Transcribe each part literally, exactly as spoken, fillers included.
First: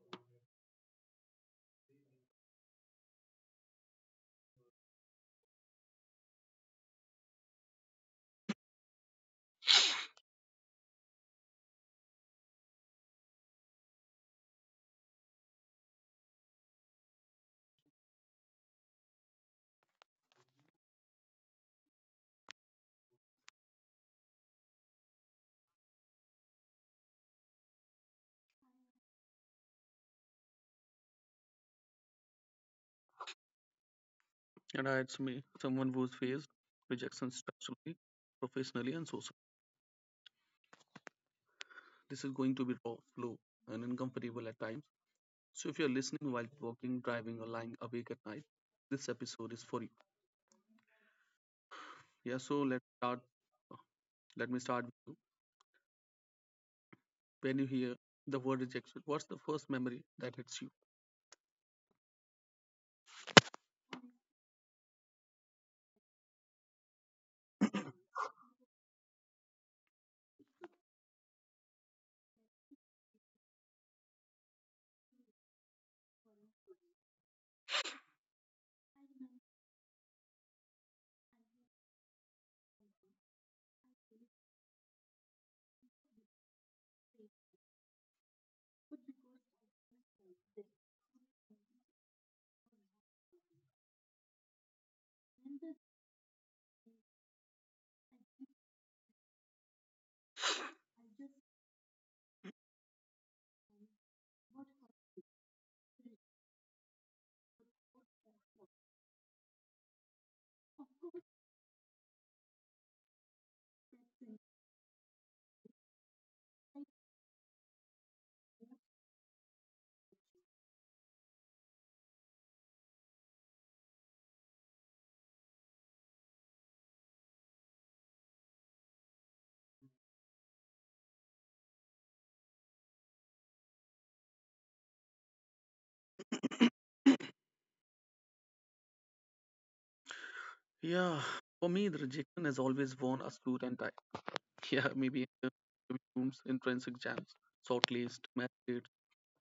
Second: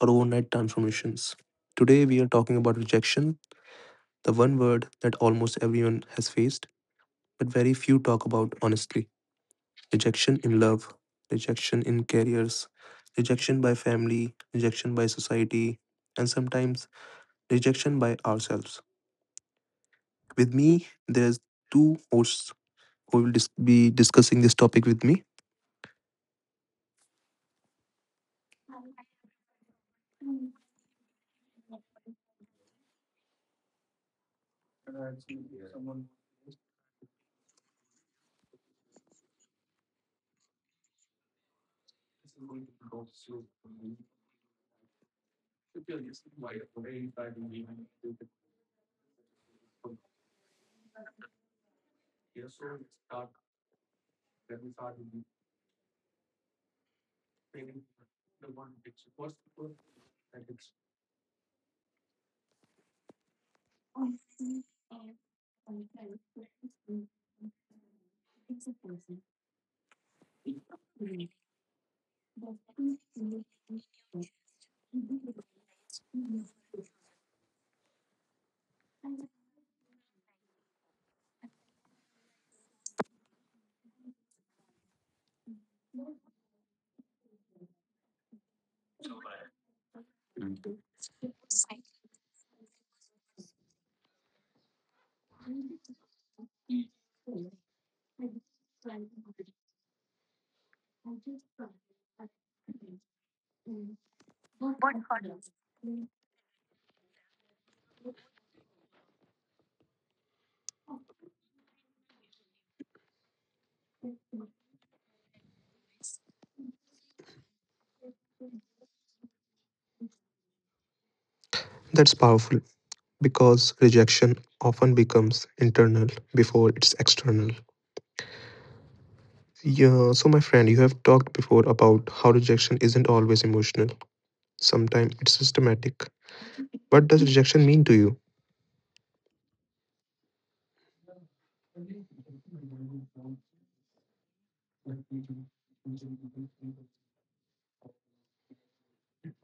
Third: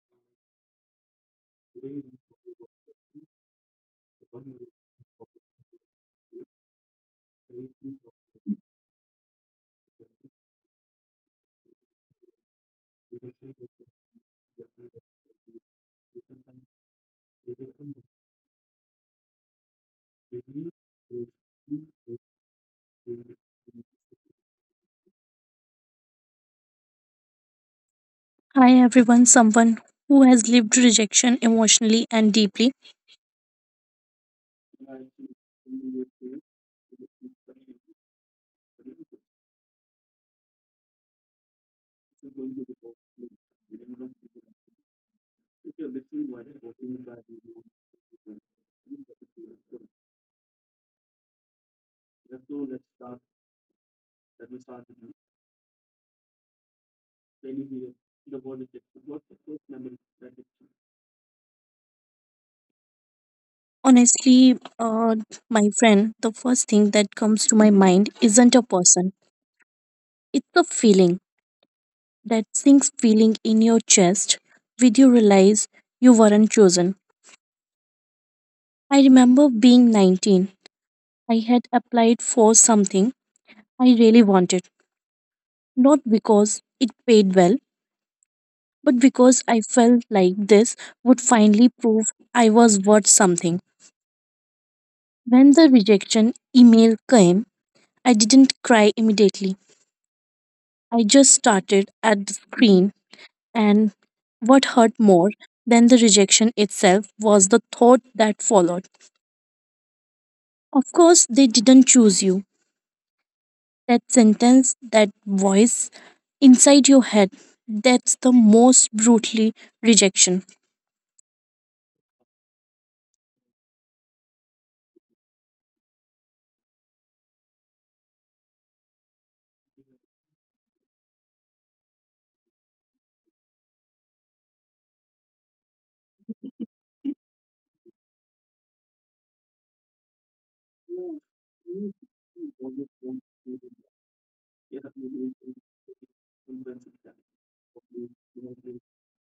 or overnight transformations. Today we are talking about rejection, the one word that almost everyone has faced, but very few talk about honestly. Rejection in love, rejection in careers, rejection by family, rejection by society, and sometimes rejection by ourselves. With me, there's two hosts who will dis- be discussing this topic with me. Hi everyone, someone who has lived rejection emotionally and deeply. And I, it's me, someone who's faced rejection structurally, professionally, and socially. This is going to be raw, slow, and uncomfortable at times. So if you're listening while walking, driving, or lying awake at night, this episode is for you. Yeah, so let's start. Let me start with you. When you hear the word rejection, what's the first memory that hits Honestly, uh, my friend, the first thing that comes to my mind isn't a person, it's a feeling, that sinks feeling in your chest with you realize you weren't chosen. I remember being nineteen. I had applied for something I really wanted, not because it paid well, but because I felt like this would finally prove I was worth something. When the rejection email came, I didn't cry immediately. I just started at the screen, and what hurt more than the rejection itself was the thought that followed. Of course, they didn't choose you. That sentence, that voice inside your head, that's the most brutally rejection. That's powerful because rejection often becomes internal before it's external. Yeah, so my friend, you have talked before about how rejection isn't always emotional. Sometimes it's systematic. you? What does rejection mean to you? Yeah, for me, the rejection has always worn a suit and tie. Yeah, maybe in the rooms, entrance exams, shortlist, message,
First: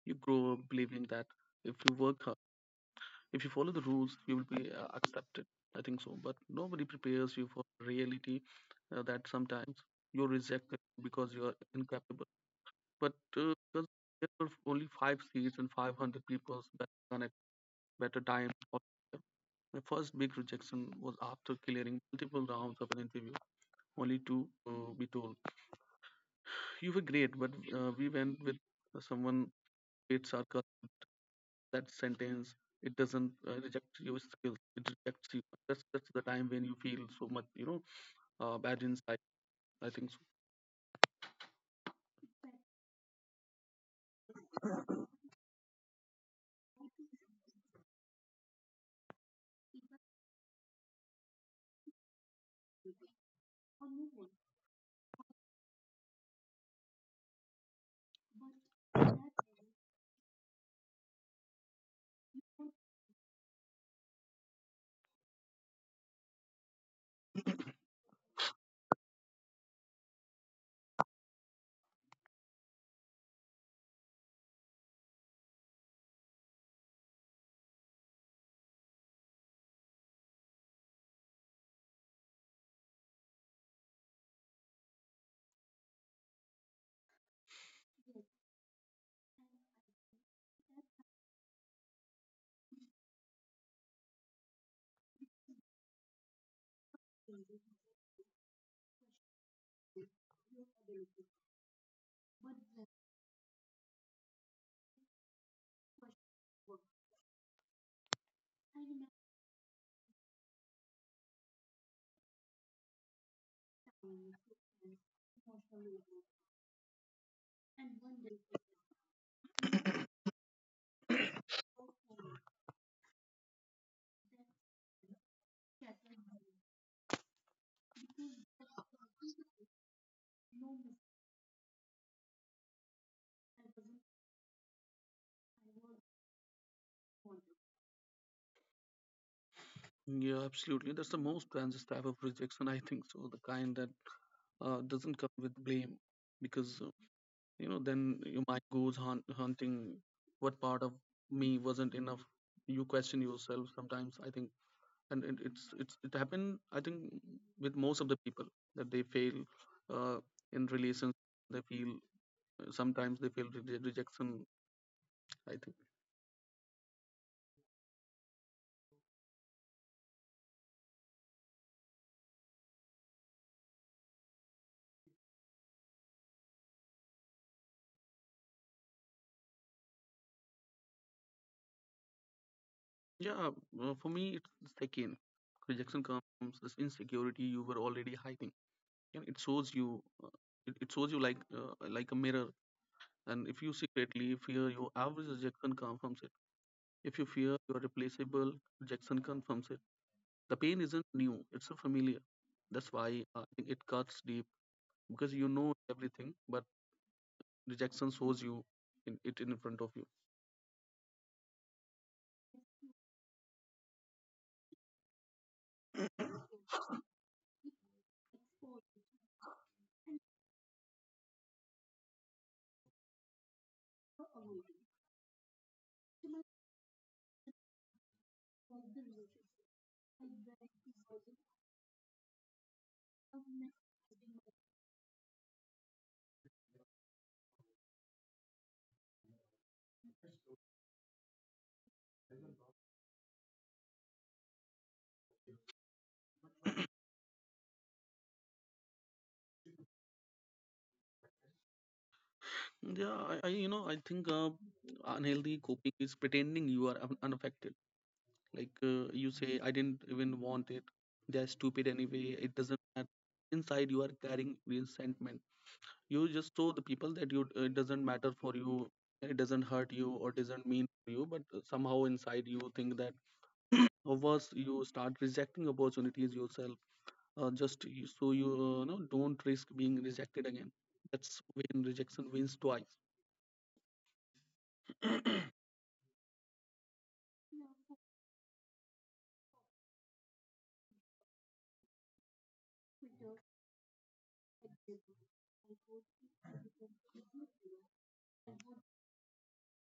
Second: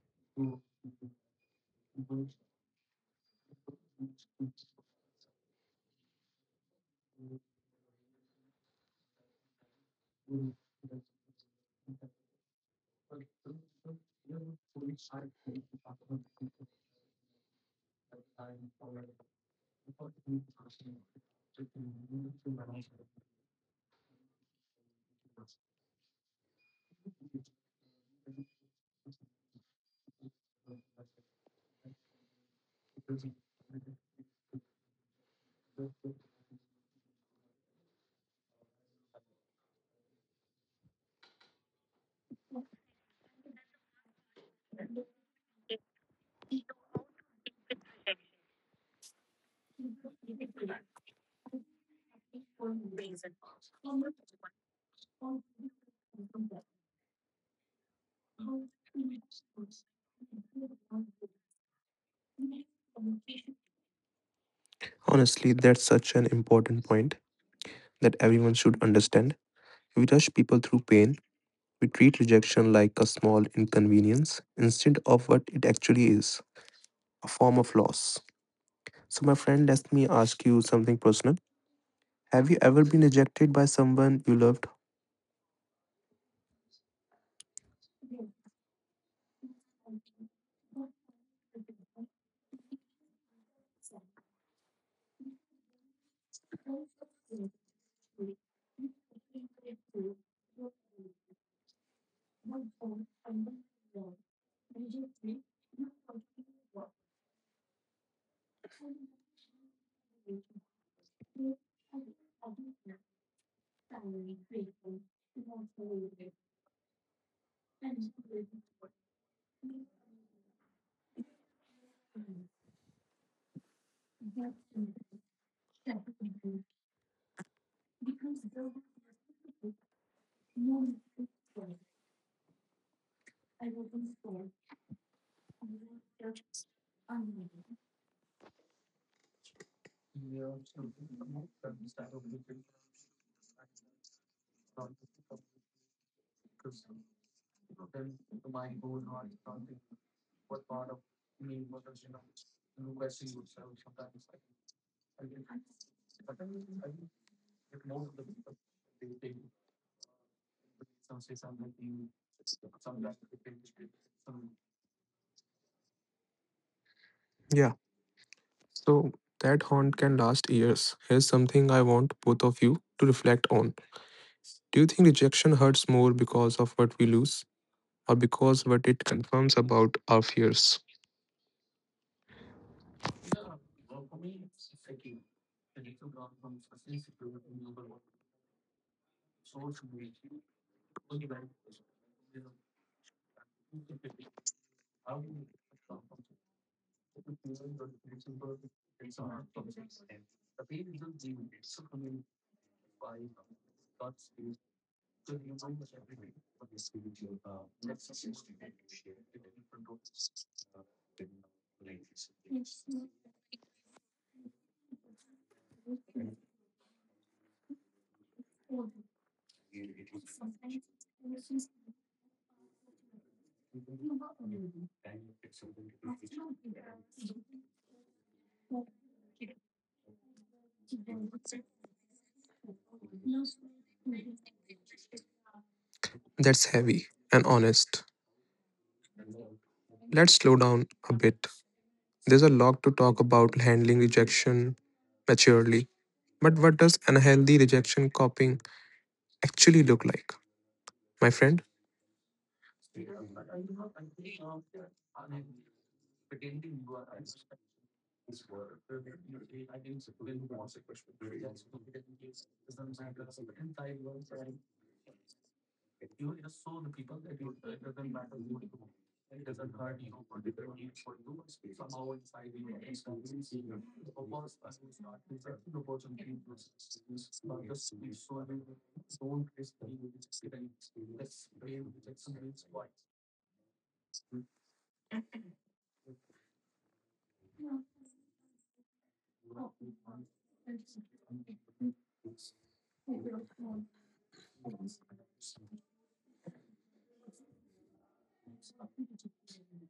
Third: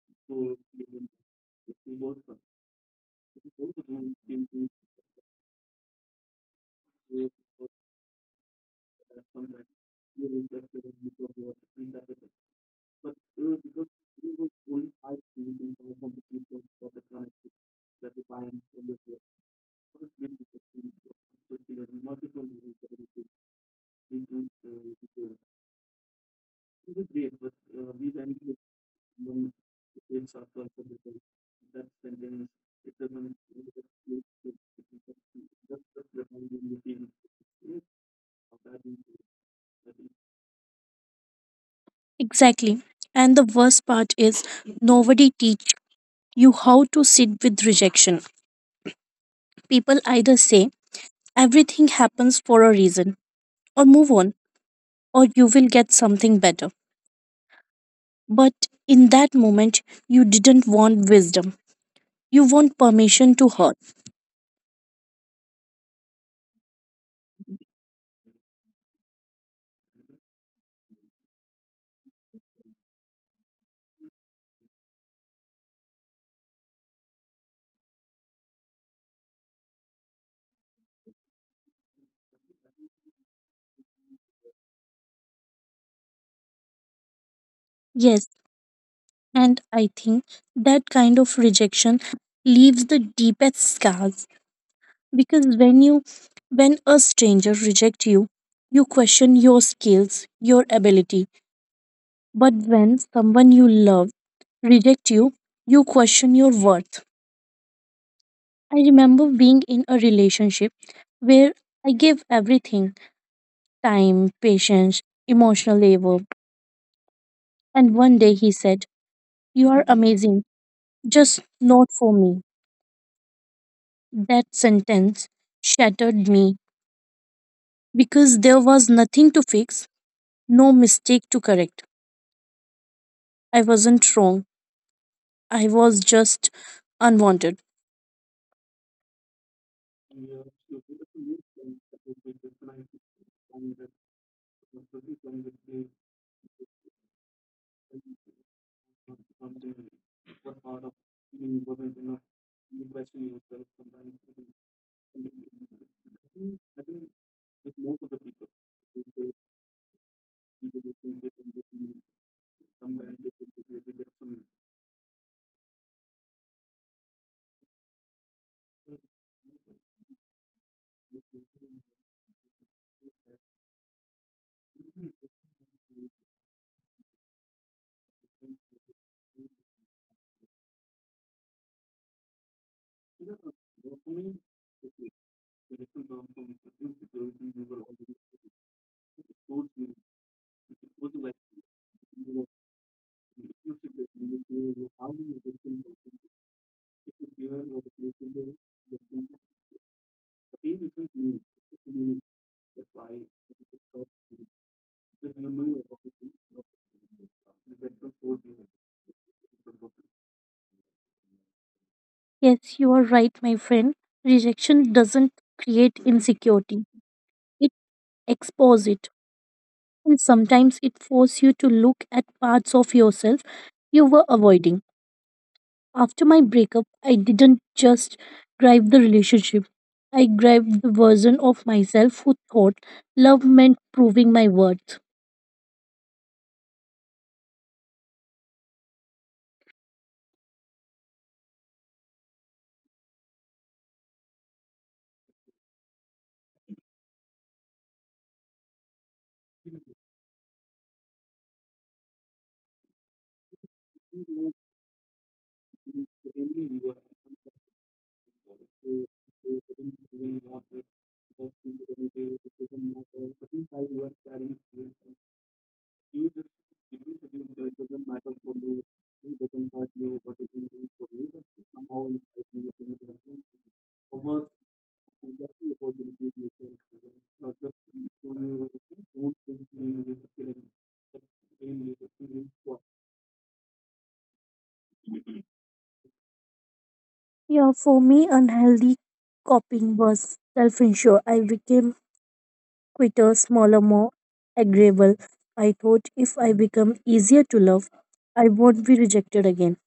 you grow up believing that if you work hard, if you follow the rules, you will be uh, accepted. I think so. But nobody prepares you for reality, uh, that sometimes you're rejected because you're incapable. But uh, because there were only five seats and five hundred people that than at better time. Or my first big rejection was after clearing multiple rounds of an interview, only to uh, be told, "You were great, but uh, we went with someone great circle." That sentence, it doesn't uh, reject your skills, it rejects you. That's that's the time when you feel so much, you know, uh, bad inside, I think so. Exactly. And the worst part is nobody teach you how to sit with rejection. People either say everything happens for a reason, or move on, or you will get something better. But in that moment, you didn't want wisdom, you want permission to hurt. Honestly, that's such an important point that everyone should understand. We rush people through pain. We treat rejection like a small inconvenience instead of what it actually is, a form of loss. So, my friend, let me ask you something personal. Have you ever been rejected by someone you loved? Yes, and I think that kind of rejection leaves the deepest scars because when you when a stranger rejects you, you question your skills, your ability, but when someone you love reject you, you question your worth. I remember being in a relationship where I gave everything, time, patience, emotional labor. And one day he said, You are amazing, just not for me. That sentence shattered me because there was nothing to fix, no mistake to correct. I wasn't wrong, I was just unwanted. Yeah, absolutely, that's the most dangerous type of rejection, I think so. The kind that uh, doesn't come with blame, because uh, you know then your mind goes hunt, hunting, what part of me wasn't enough? You question yourself sometimes, I think. And it, it's it's it happened, I think, with most of the people, that they fail uh, in relations. They feel, sometimes they feel re- rejection, I think. Yeah, so that haunt can last years. Here's something I want both of you to reflect on. Do you think rejection hurts more because of what we lose or because what it confirms about our fears? Yeah, uh, for me it's the second. Rejection comes, this insecurity you were already hiding, and it shows you, uh, it, it shows you like, uh, like a mirror. And if you secretly fear your average, rejection confirms it. If you fear you are replaceable, rejection confirms it. The pain isn't new, it's a familiar. That's why I think it cuts deep, because you know everything, but rejection shows you in, it in front of you. Yes, you are right, my friend. Rejection doesn't create insecurity, it exposes it. And sometimes it forces you to look at parts of yourself you were avoiding. After my breakup, I didn't just grieve the relationship. I grieved the version of myself who thought love meant proving my worth. That's heavy and honest. Let's slow down a bit. There's a lot to talk about handling rejection maturely. But what does unhealthy rejection coping actually look like? My friend, Yeah, I, I you know I think uh, unhealthy coping is pretending you are un- unaffected. Like, uh, you say, "I didn't even want it. They're stupid anyway. It doesn't matter." Inside, you are carrying resentment. You just show the people that you, uh, it doesn't matter for you. It doesn't hurt you or doesn't mean for you. But uh, somehow inside, you think that. Or worse, you start rejecting opportunities yourself. Uh, just you, so you, uh, know, don't risk being rejected again. That's when rejection wins twice. Yeah, for me, unhealthy coping was self-insure. I became quitter, smaller, more agreeable. I thought if I become easier to love, I won't be rejected again.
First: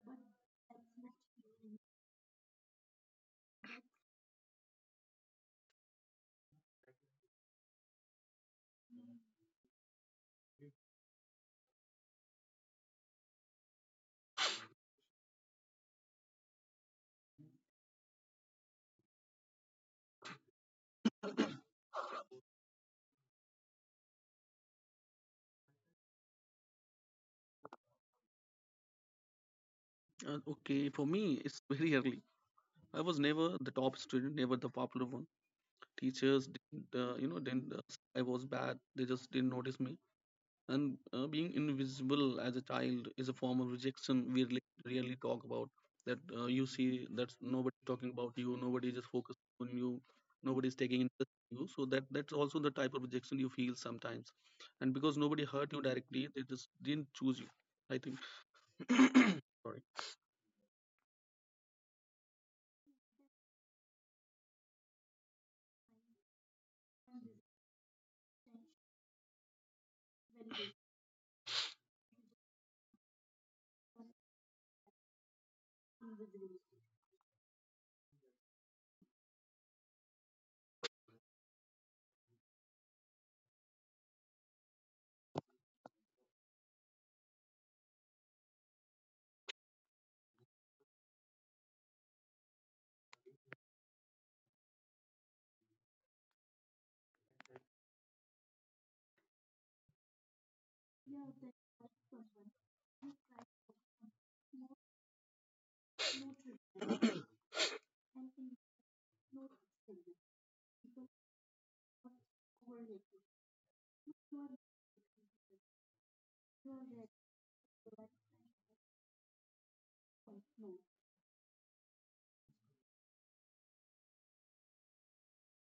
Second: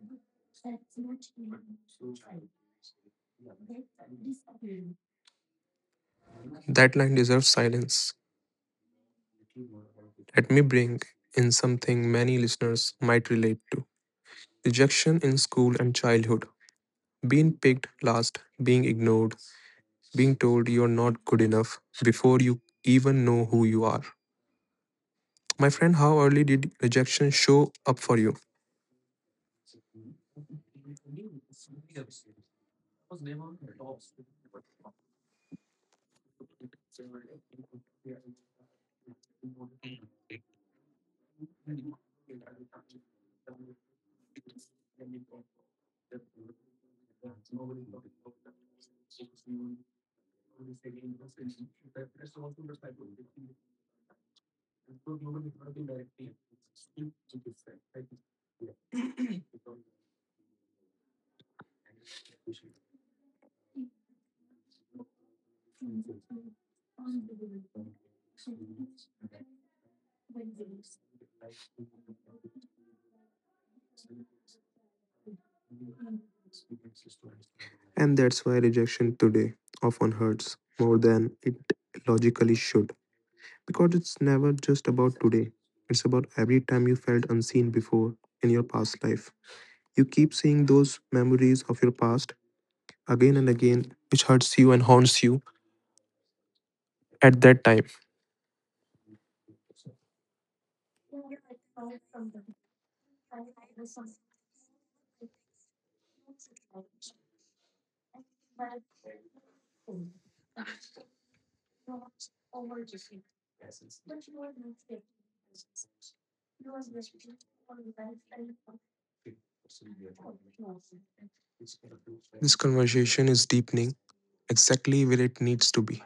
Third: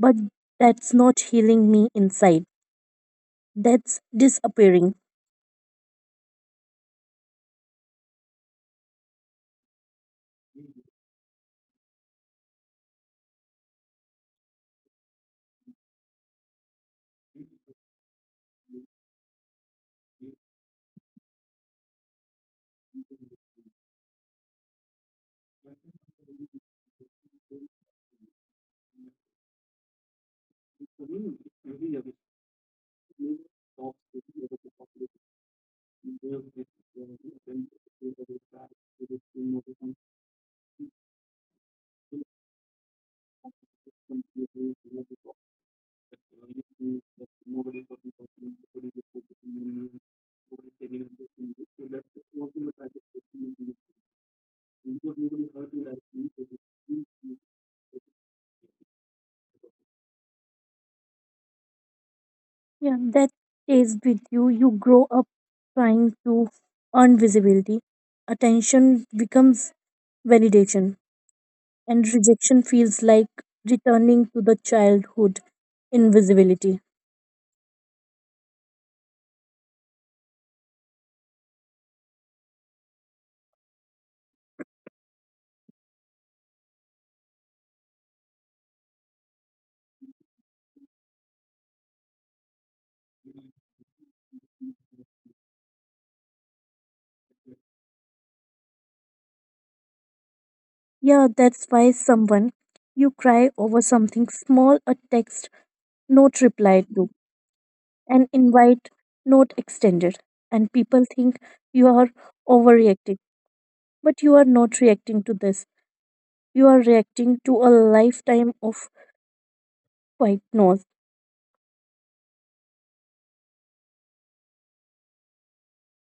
But that's not healing me inside. That's disappearing. that line deserves silence. Let me bring in something many listeners might relate to rejection in school and childhood. Being picked last, being ignored, being told you're not good enough before you even know who you are. My friend, how early did rejection show up for you? Uh, okay, for me, it's very early. I was never the top student, never the popular one. Teachers didn't, uh, you know, didn't. Uh, I was bad. They just didn't notice me. And uh, being invisible as a child is a form of rejection we really, really talk about. That uh, you see that nobody talking about you, nobody just focused on you, nobody's taking interest in you. So that that's also the type of rejection you feel sometimes. And because nobody hurt you directly, they just didn't choose you. I think. Sorry. Yeah, that stays with you. You grow up trying to earn visibility. Attention becomes validation, and rejection feels like returning to the childhood invisibility. And that's why rejection today often hurts more than it logically should. Because it's never just about today, it's about every time you felt unseen before in your past life. You keep seeing those memories of your past again and again, which hurts you and haunts you at that time. Yeah, that's why someone, you cry over something small, a text not replied to, an invite not extended, and people think you are overreacting, but you are not reacting to this. You are reacting to a lifetime of white noise. This conversation is deepening exactly where it needs to be.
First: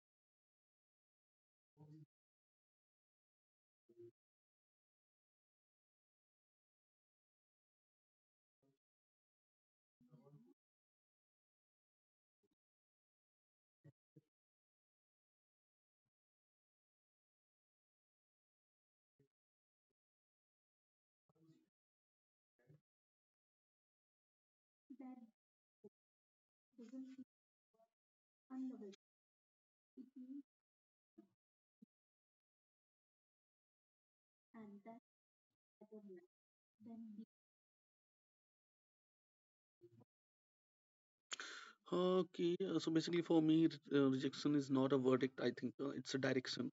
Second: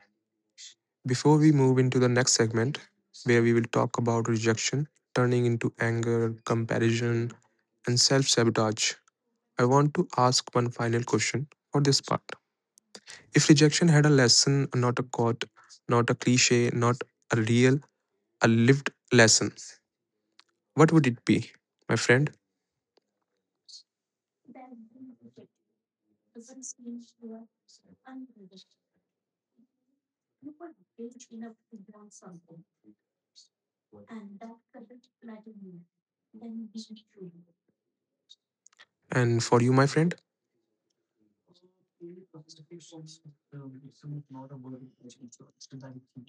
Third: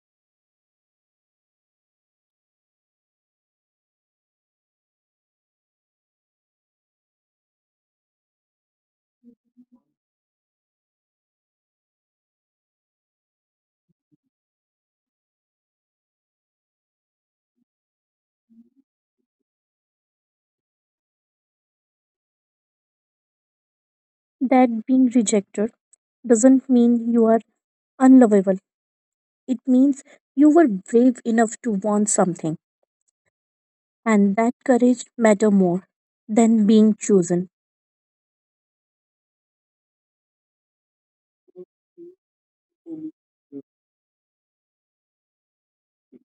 Before we move into the next segment, where we will talk about rejection turning into anger, comparison, and self sabotage, I want to ask one final question for this part. If rejection had a lesson, not a quote, not a cliche, not a real, a lived lesson, what would it be, my friend? That being rejected doesn't mean you are unlovable. It means you were brave enough to want something, and that courage matter more than being chosen. And for you, my friend, Huh, okay, uh, so basically for me, re- uh, rejection is not a verdict. I think uh, it's a direction,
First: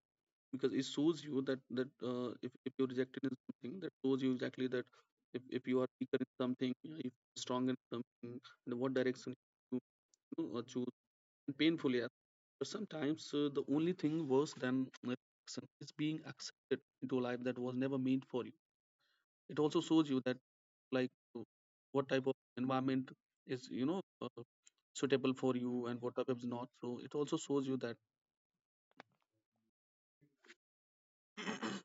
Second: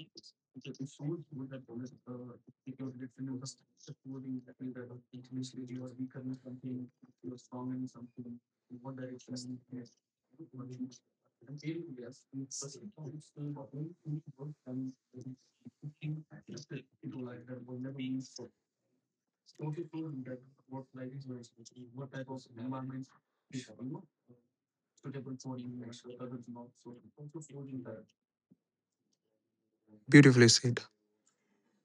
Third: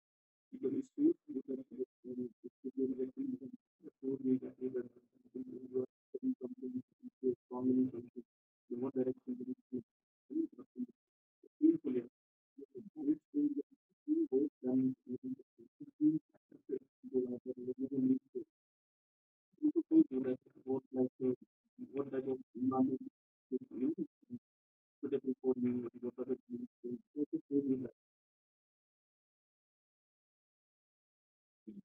because it shows you that, that uh, if if you're rejected in something, that shows you exactly that, if, if you are weaker in something, uh, if you're stronger in something, and what direction you, you know, uh, choose. And painfully, yeah. But sometimes uh, the only thing worse than rejection is being accepted into a life that was never meant for you. It also shows you that, like, uh, what type of environment is, you know, uh, suitable for you, and what type is not, so it also shows you that. beautifully said.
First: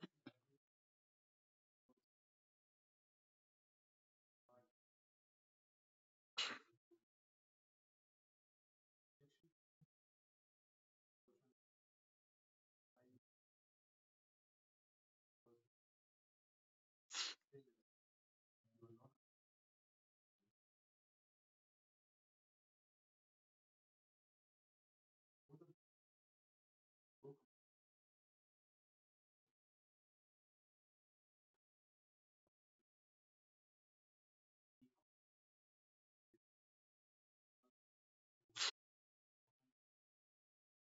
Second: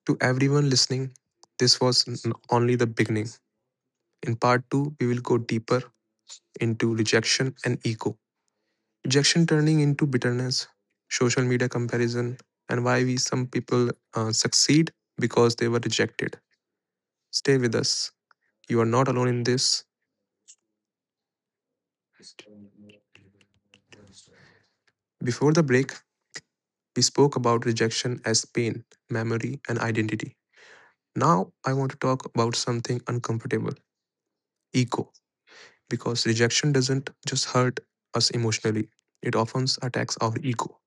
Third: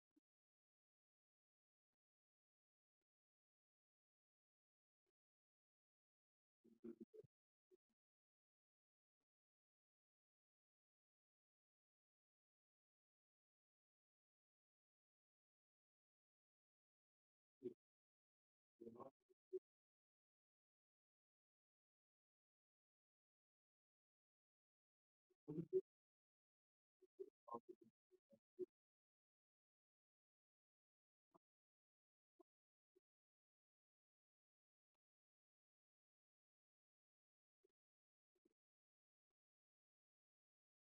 To everyone listening, this was n- only the beginning. In part two, we will go deeper into rejection and ego. Rejection turning into bitterness, social media comparison, and why we some people uh, succeed because they were rejected. Stay with us. You are not alone in this. Before the break, we spoke about rejection as pain, memory, and identity. Now, I want to talk about something uncomfortable, ego. Because rejection doesn't just hurt us emotionally, it often attacks our ego.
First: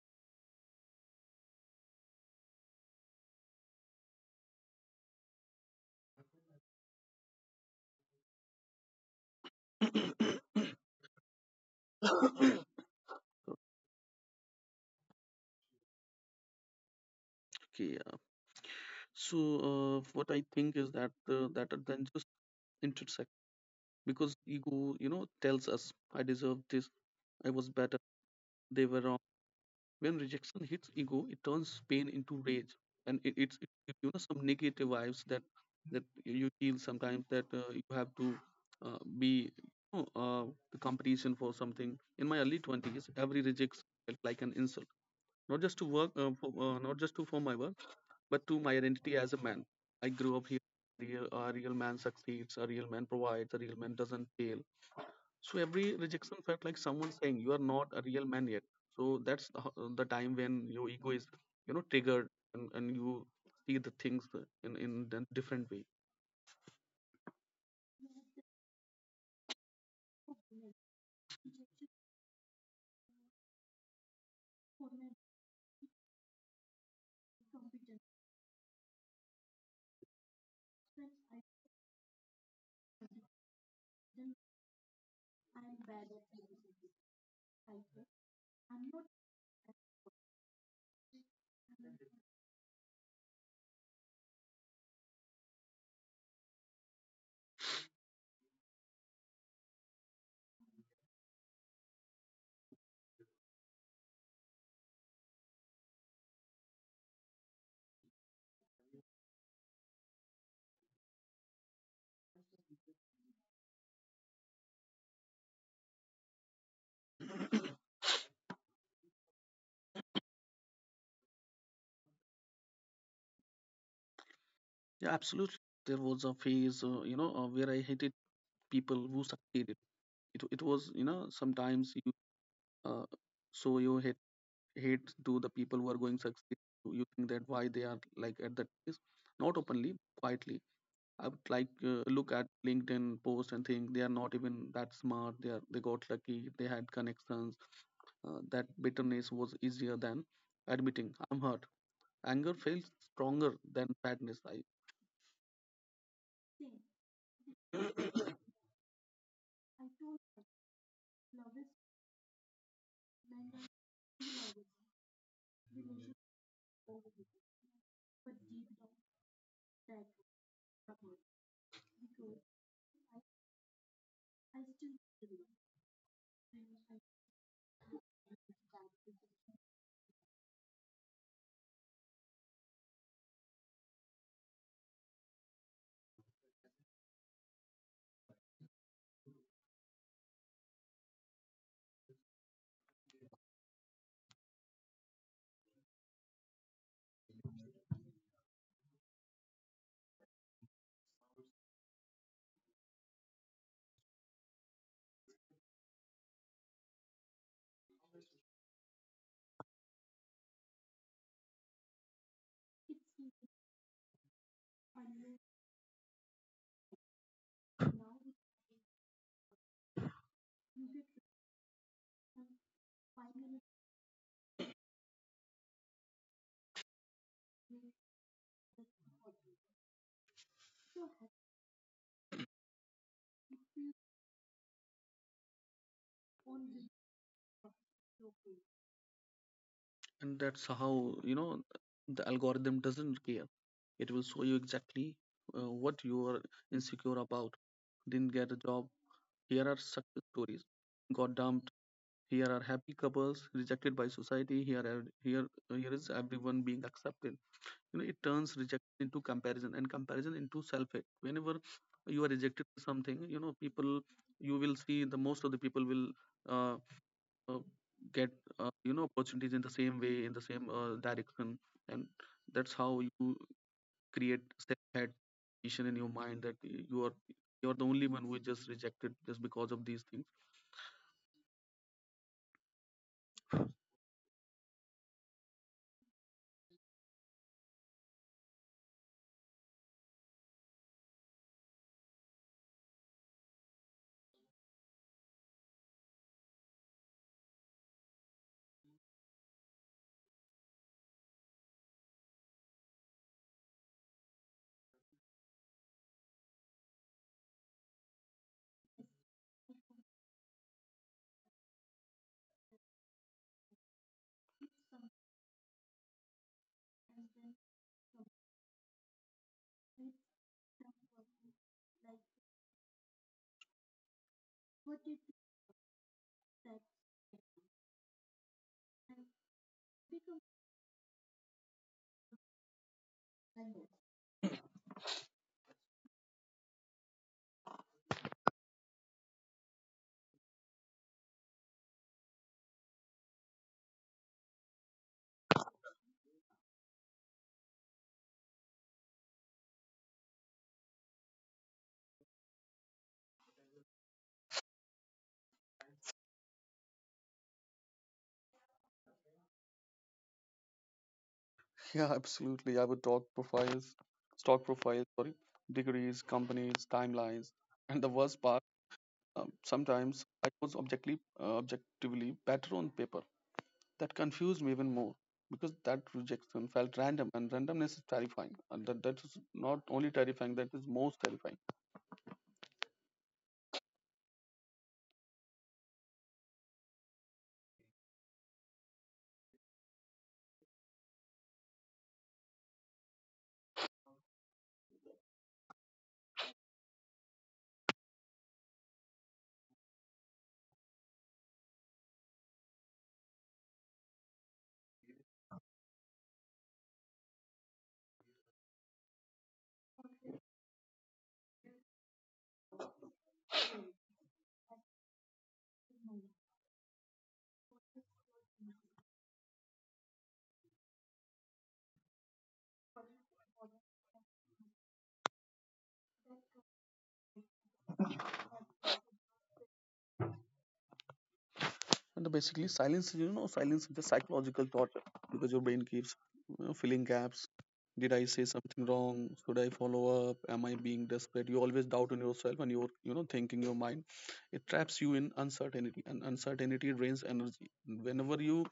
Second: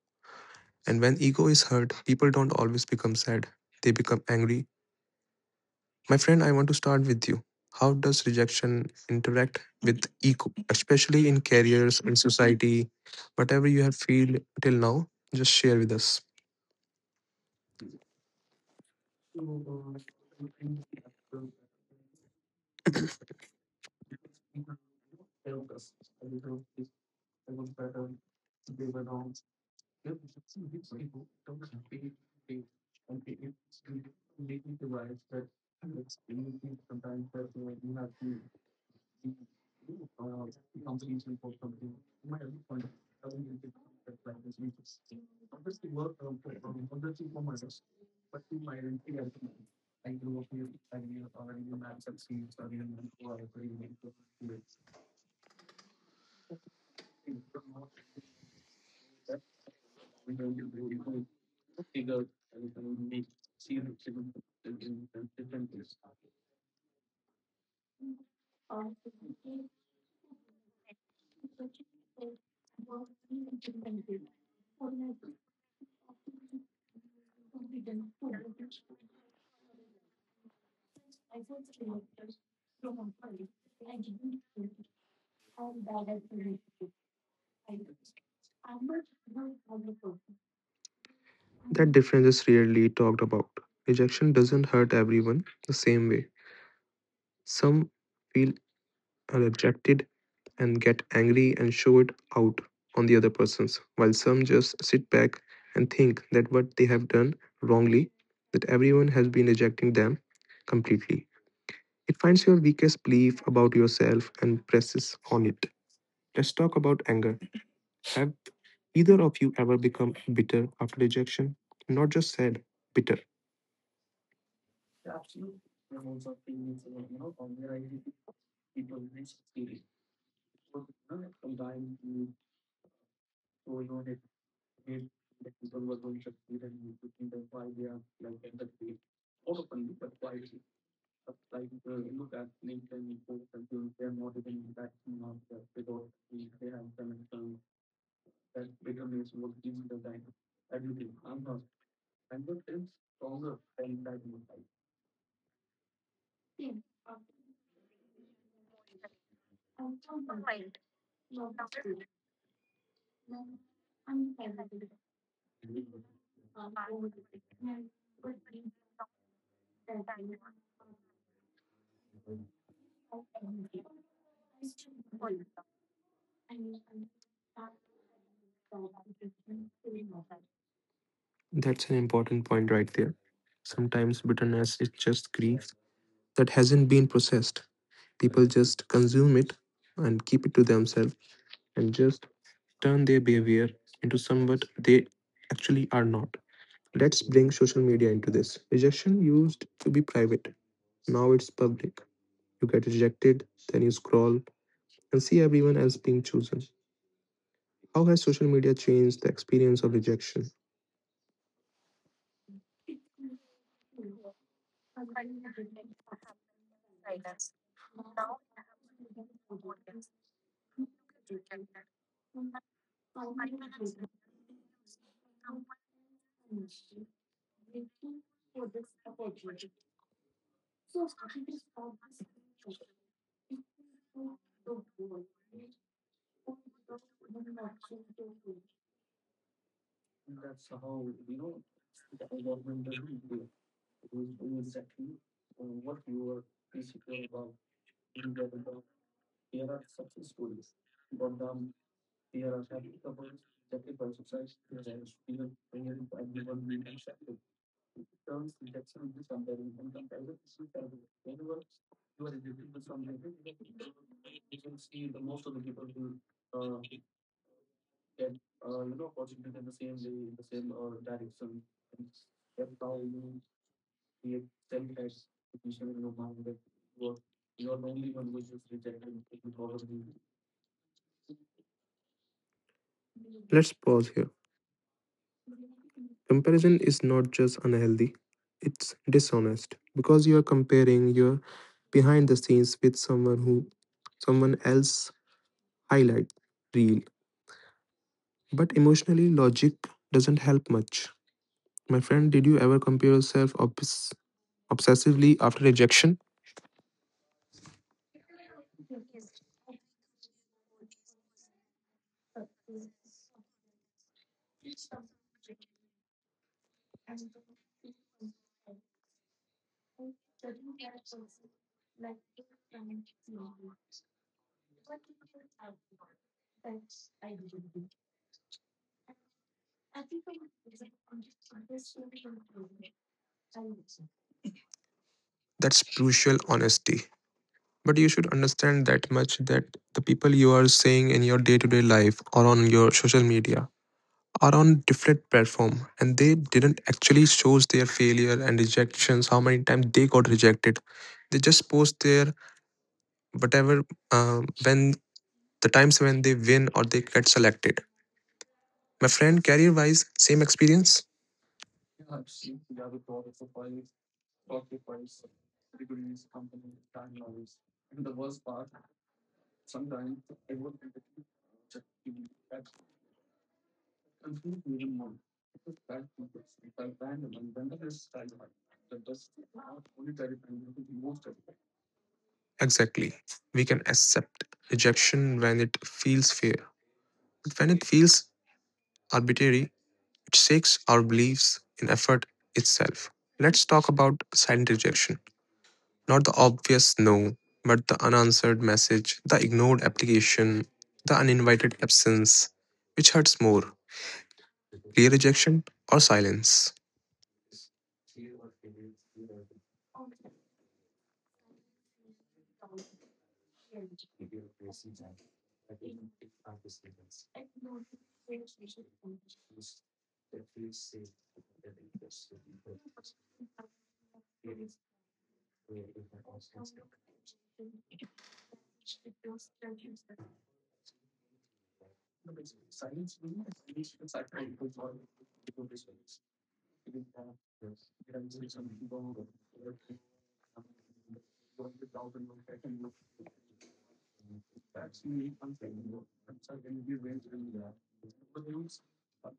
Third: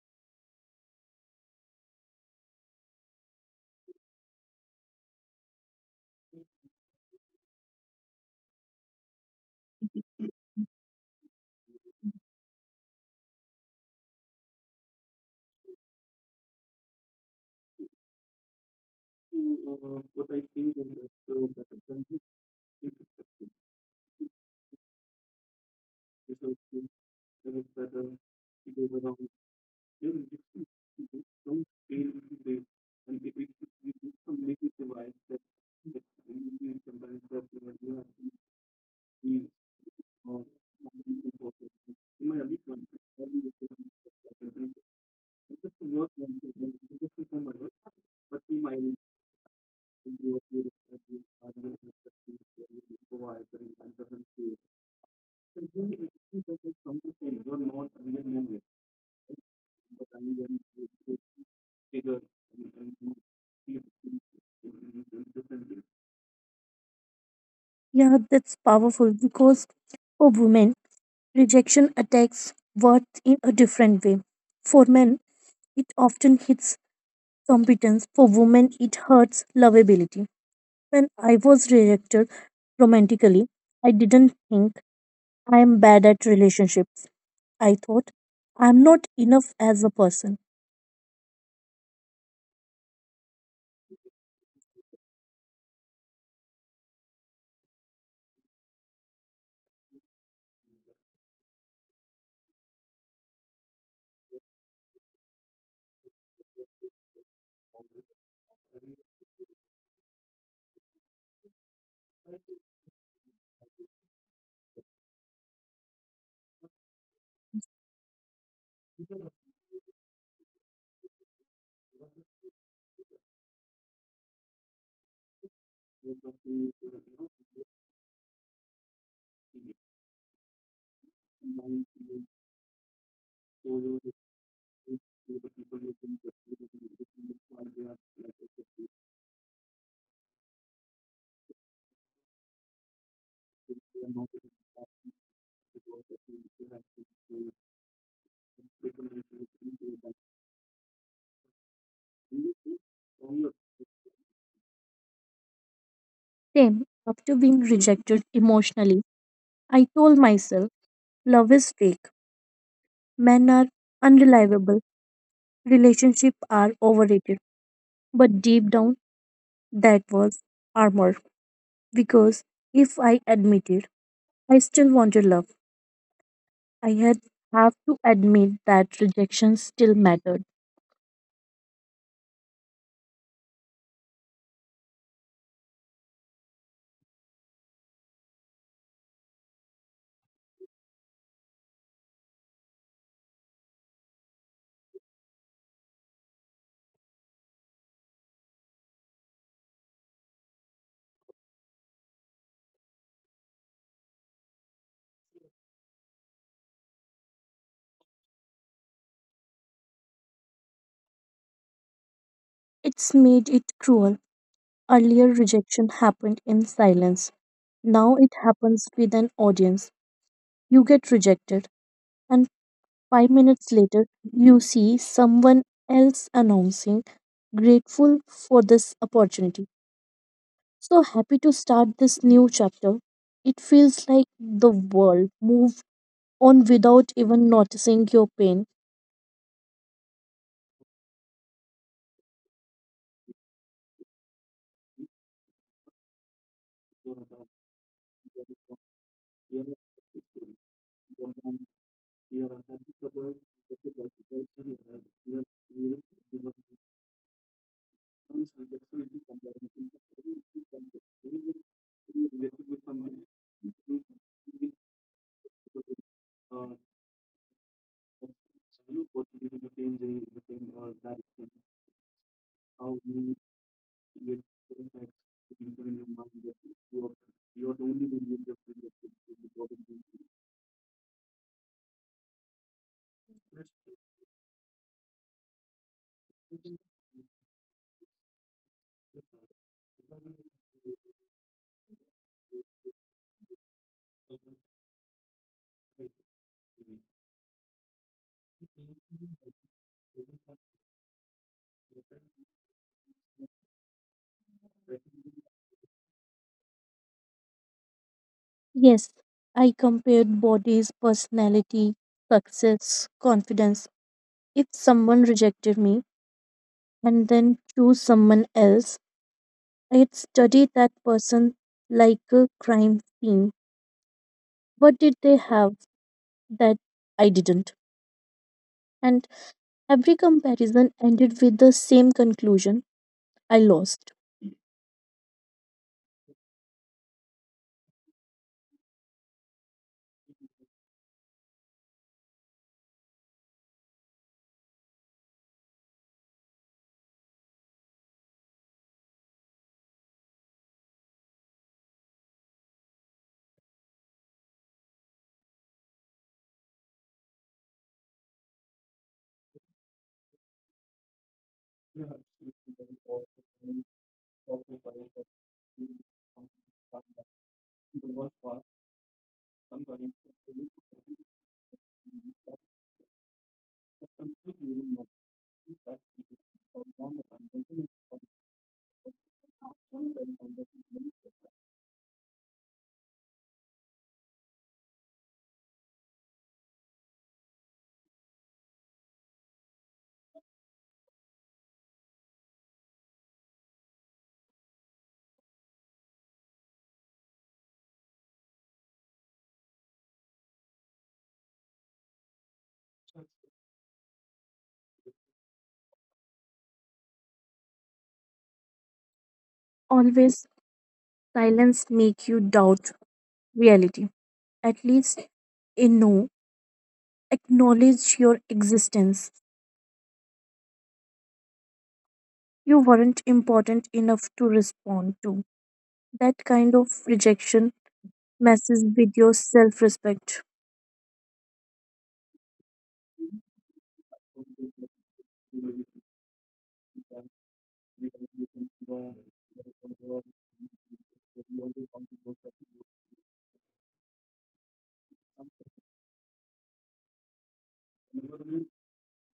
And when ego is hurt, people don't always become sad, they become angry. My friend, I want to start with you. How does rejection interact with ego, especially in careers, in Okay. society, whatever you have feel till now? Just share with us. Yeah. So uh, That what I think is that, uh, that are then just intersect, because ego, you know, tells us, "I deserve this, I was better, they were wrong." When rejection hits ego, it turns pain into rage. And it, it's it, it, you know, some negative vibes, that that you feel sometimes, that uh, you have to, uh, be, you know, uh, the competition for something. In my early twenties every rejection felt like an insult, not just to work, uh, for, uh, not just to for my work, but to my identity as a man. I grew up here. Real, a real man succeeds, a real man provides, a real man doesn't fail. So every rejection felt like someone saying, "You are not a real man yet." So that's the, ho- the time when your ego is, you know, triggered, and, and you see the things uh, in in a different way. Yeah, that's powerful because for women, rejection attacks worth in a different way. For men, it often hits competence. For women, it hurts lovability. When I was rejected romantically, I didn't think I am bad at relationships. I thought I'm not enough as a person. difference is rarely talked about. Rejection doesn't hurt everyone the same way. Some feel rejected and get angry and show it out on the other persons, while some just sit back and think that what they have done wrongly, that everyone has been rejecting them completely. It finds your weakest belief about yourself and presses on it. Let's talk about anger. Have either of you ever become bitter after rejection? Not just sad, bitter. Yeah, absolutely. There was a phase, uh, you know, uh, where I hated people who succeeded. It it was, you know, sometimes you, uh, so you hate hate That's to the people who are going an succeed. You think that why they are like at that place, not openly, quietly. I would, like, uh, look at LinkedIn post and think they are not even that smart. They are they got lucky. They had connections. Uh, that bitterness was easier than admitting I'm hurt. Anger feels stronger than sadness. I Same after being rejected emotionally, I told myself love is fake, men are unreliable, relationships are overrated. But deep down, that was armor. Because if I admitted I still wanted love, I had have to admit that rejection still mattered. important point right there. Sometimes bitterness is just grief that hasn't been processed. People just consume it and keep it to themselves and just turn their behavior into somewhat they actually are not. Let's bring social media into this. Rejection used to be private, now it's public. You get rejected, then you scroll and see everyone else being chosen. How has social media changed the experience of rejection? It's made it cruel. Earlier, rejection happened in silence. Now it happens with an audience. You get rejected, and five minutes later, you see someone else announcing, grateful for this opportunity. So happy to start this new chapter. It feels like the world moved on without even noticing your pain. and that's how you know the algorithm doesn't care. It will show you exactly uh, what you are insecure about. Didn't get a job. Here are success stories. Got dumped. Here are happy couples rejected by society. Here are, here here is everyone being accepted. You know, it turns rejection into comparison and comparison into self hate. Whenever you are rejected for something, you know, people, you will see the most of the people will, uh, uh, get, uh, you know, opportunities in the same way, in the same uh, direction, and that's how you create self hate in your mind, that you are you are the only one who is just rejected just because of these things. Let's pause here. Comparison is not just unhealthy, it's dishonest because you are comparing your behind the scenes with someone who someone else highlight reel, but emotionally, logic doesn't help much. My friend, did you ever compare yourself obs- obsessively after rejection? Yes, I compared bodies, personality, success, confidence. If someone rejected me, and then choose someone else, I'd study that person like a crime scene. What did they have that I didn't? And every comparison ended with the same conclusion, I lost. That's crucial honesty. But you should understand that much that the people you are seeing in your day to day life or on your social media are on different platform and they didn't actually shows their failure and rejections how many times they got rejected. They just post their whatever um, when the times when they win or they get selected. My friend, career wise, same experience? Yeah, absolutely. I would talk profiles, stock profiles, sorry, degrees, companies, timelines, and the worst part, um, sometimes I was, objectively, uh, objectively better on paper. That confused me even more, because that rejection felt random, and randomness is terrifying. And that, that is not only terrifying; that is most terrifying. Exactly. We can accept rejection when it feels fair, but when it feels arbitrary, it shakes our beliefs in effort itself. Let's talk about silent rejection. Not the obvious no, but the unanswered message, the ignored application, the uninvited absence. Which hurts more, clear rejection or silence? Always silence make you doubt reality. At least a no, acknowledge your existence. You weren't important enough to respond to. That kind of rejection messes with your self respect. And basically, silence is, you know, silence is a psychological torture, because your brain keeps, you know, filling gaps. Did I say something wrong? Should I follow up? Am I being desperate? You always doubt on yourself, and you're, you know, thinking your mind. It traps you in uncertainty, and uncertainty drains energy. Whenever you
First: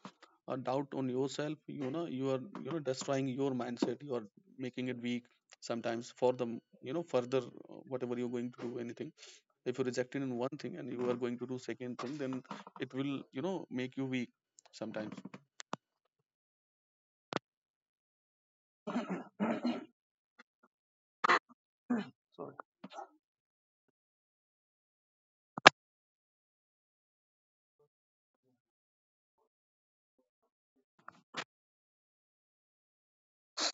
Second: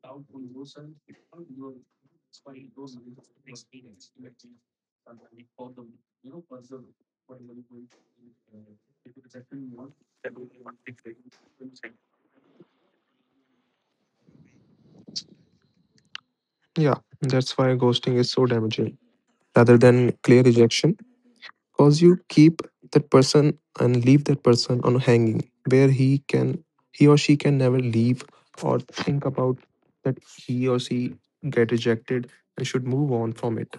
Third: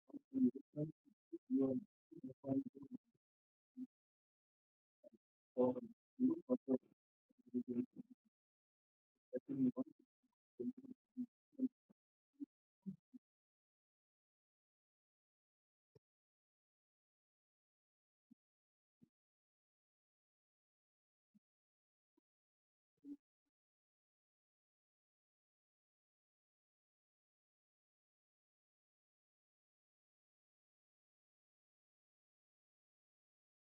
uh, doubt on yourself, you know, you are, you know, destroying your mindset. You are making it weak sometimes for the, you know, further, uh, whatever you're going to do, anything. If you are rejected in one thing and you are going to do second thing, then it will, you know, make you weak sometimes. Yeah, that's why ghosting is so damaging. Rather than clear rejection, cause you keep that person and leave that person on hanging where he can he or she can never leave or think about that he or she get rejected and should move on from it.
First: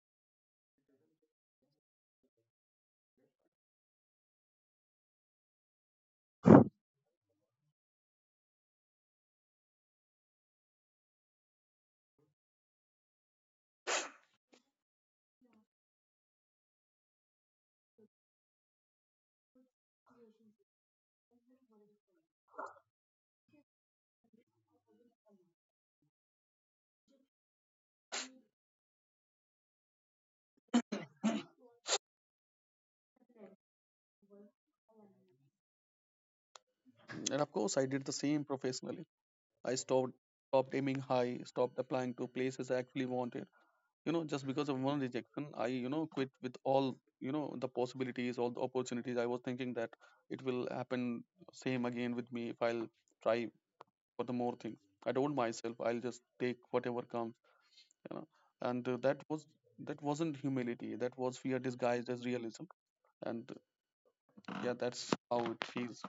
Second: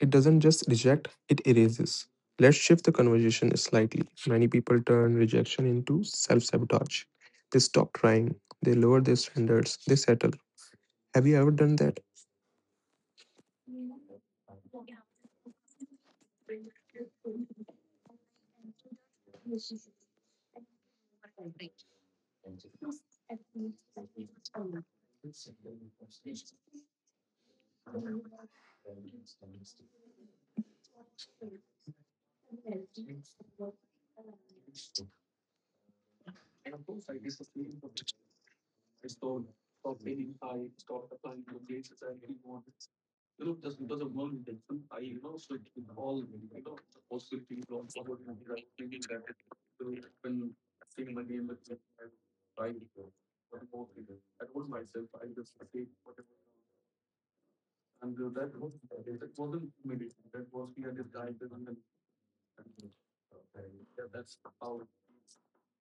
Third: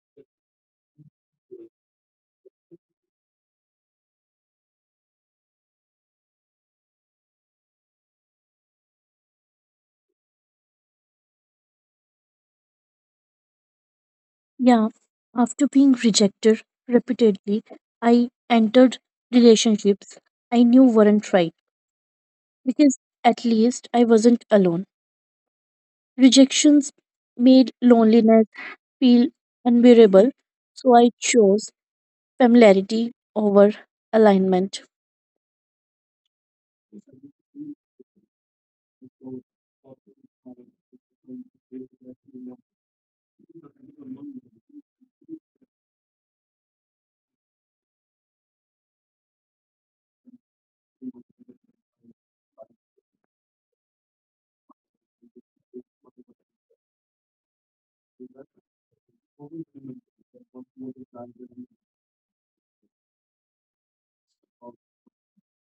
It doesn't just reject, it erases. Let's shift the conversation slightly. Many people turn rejection into self-sabotage. They stop trying, they lower their standards, they settle. Have you ever done that? Yeah, after being rejected repeatedly, I entered relationships I knew weren't right because at least I wasn't alone. Rejections made loneliness feel unbearable, so I chose familiarity over alignment. And of course I did the same professionally. I stopped stopped aiming high, stopped applying to places I actually wanted, you know, just because of one rejection, I, you know, quit with all, you know, the possibilities, all the opportunities. I was thinking that it will happen same again with me if I'll try for the more things. I don't myself, I'll just take whatever comes, you know. And uh, that was, that wasn't humility, that was fear disguised as realism. And yeah, that's how it feels.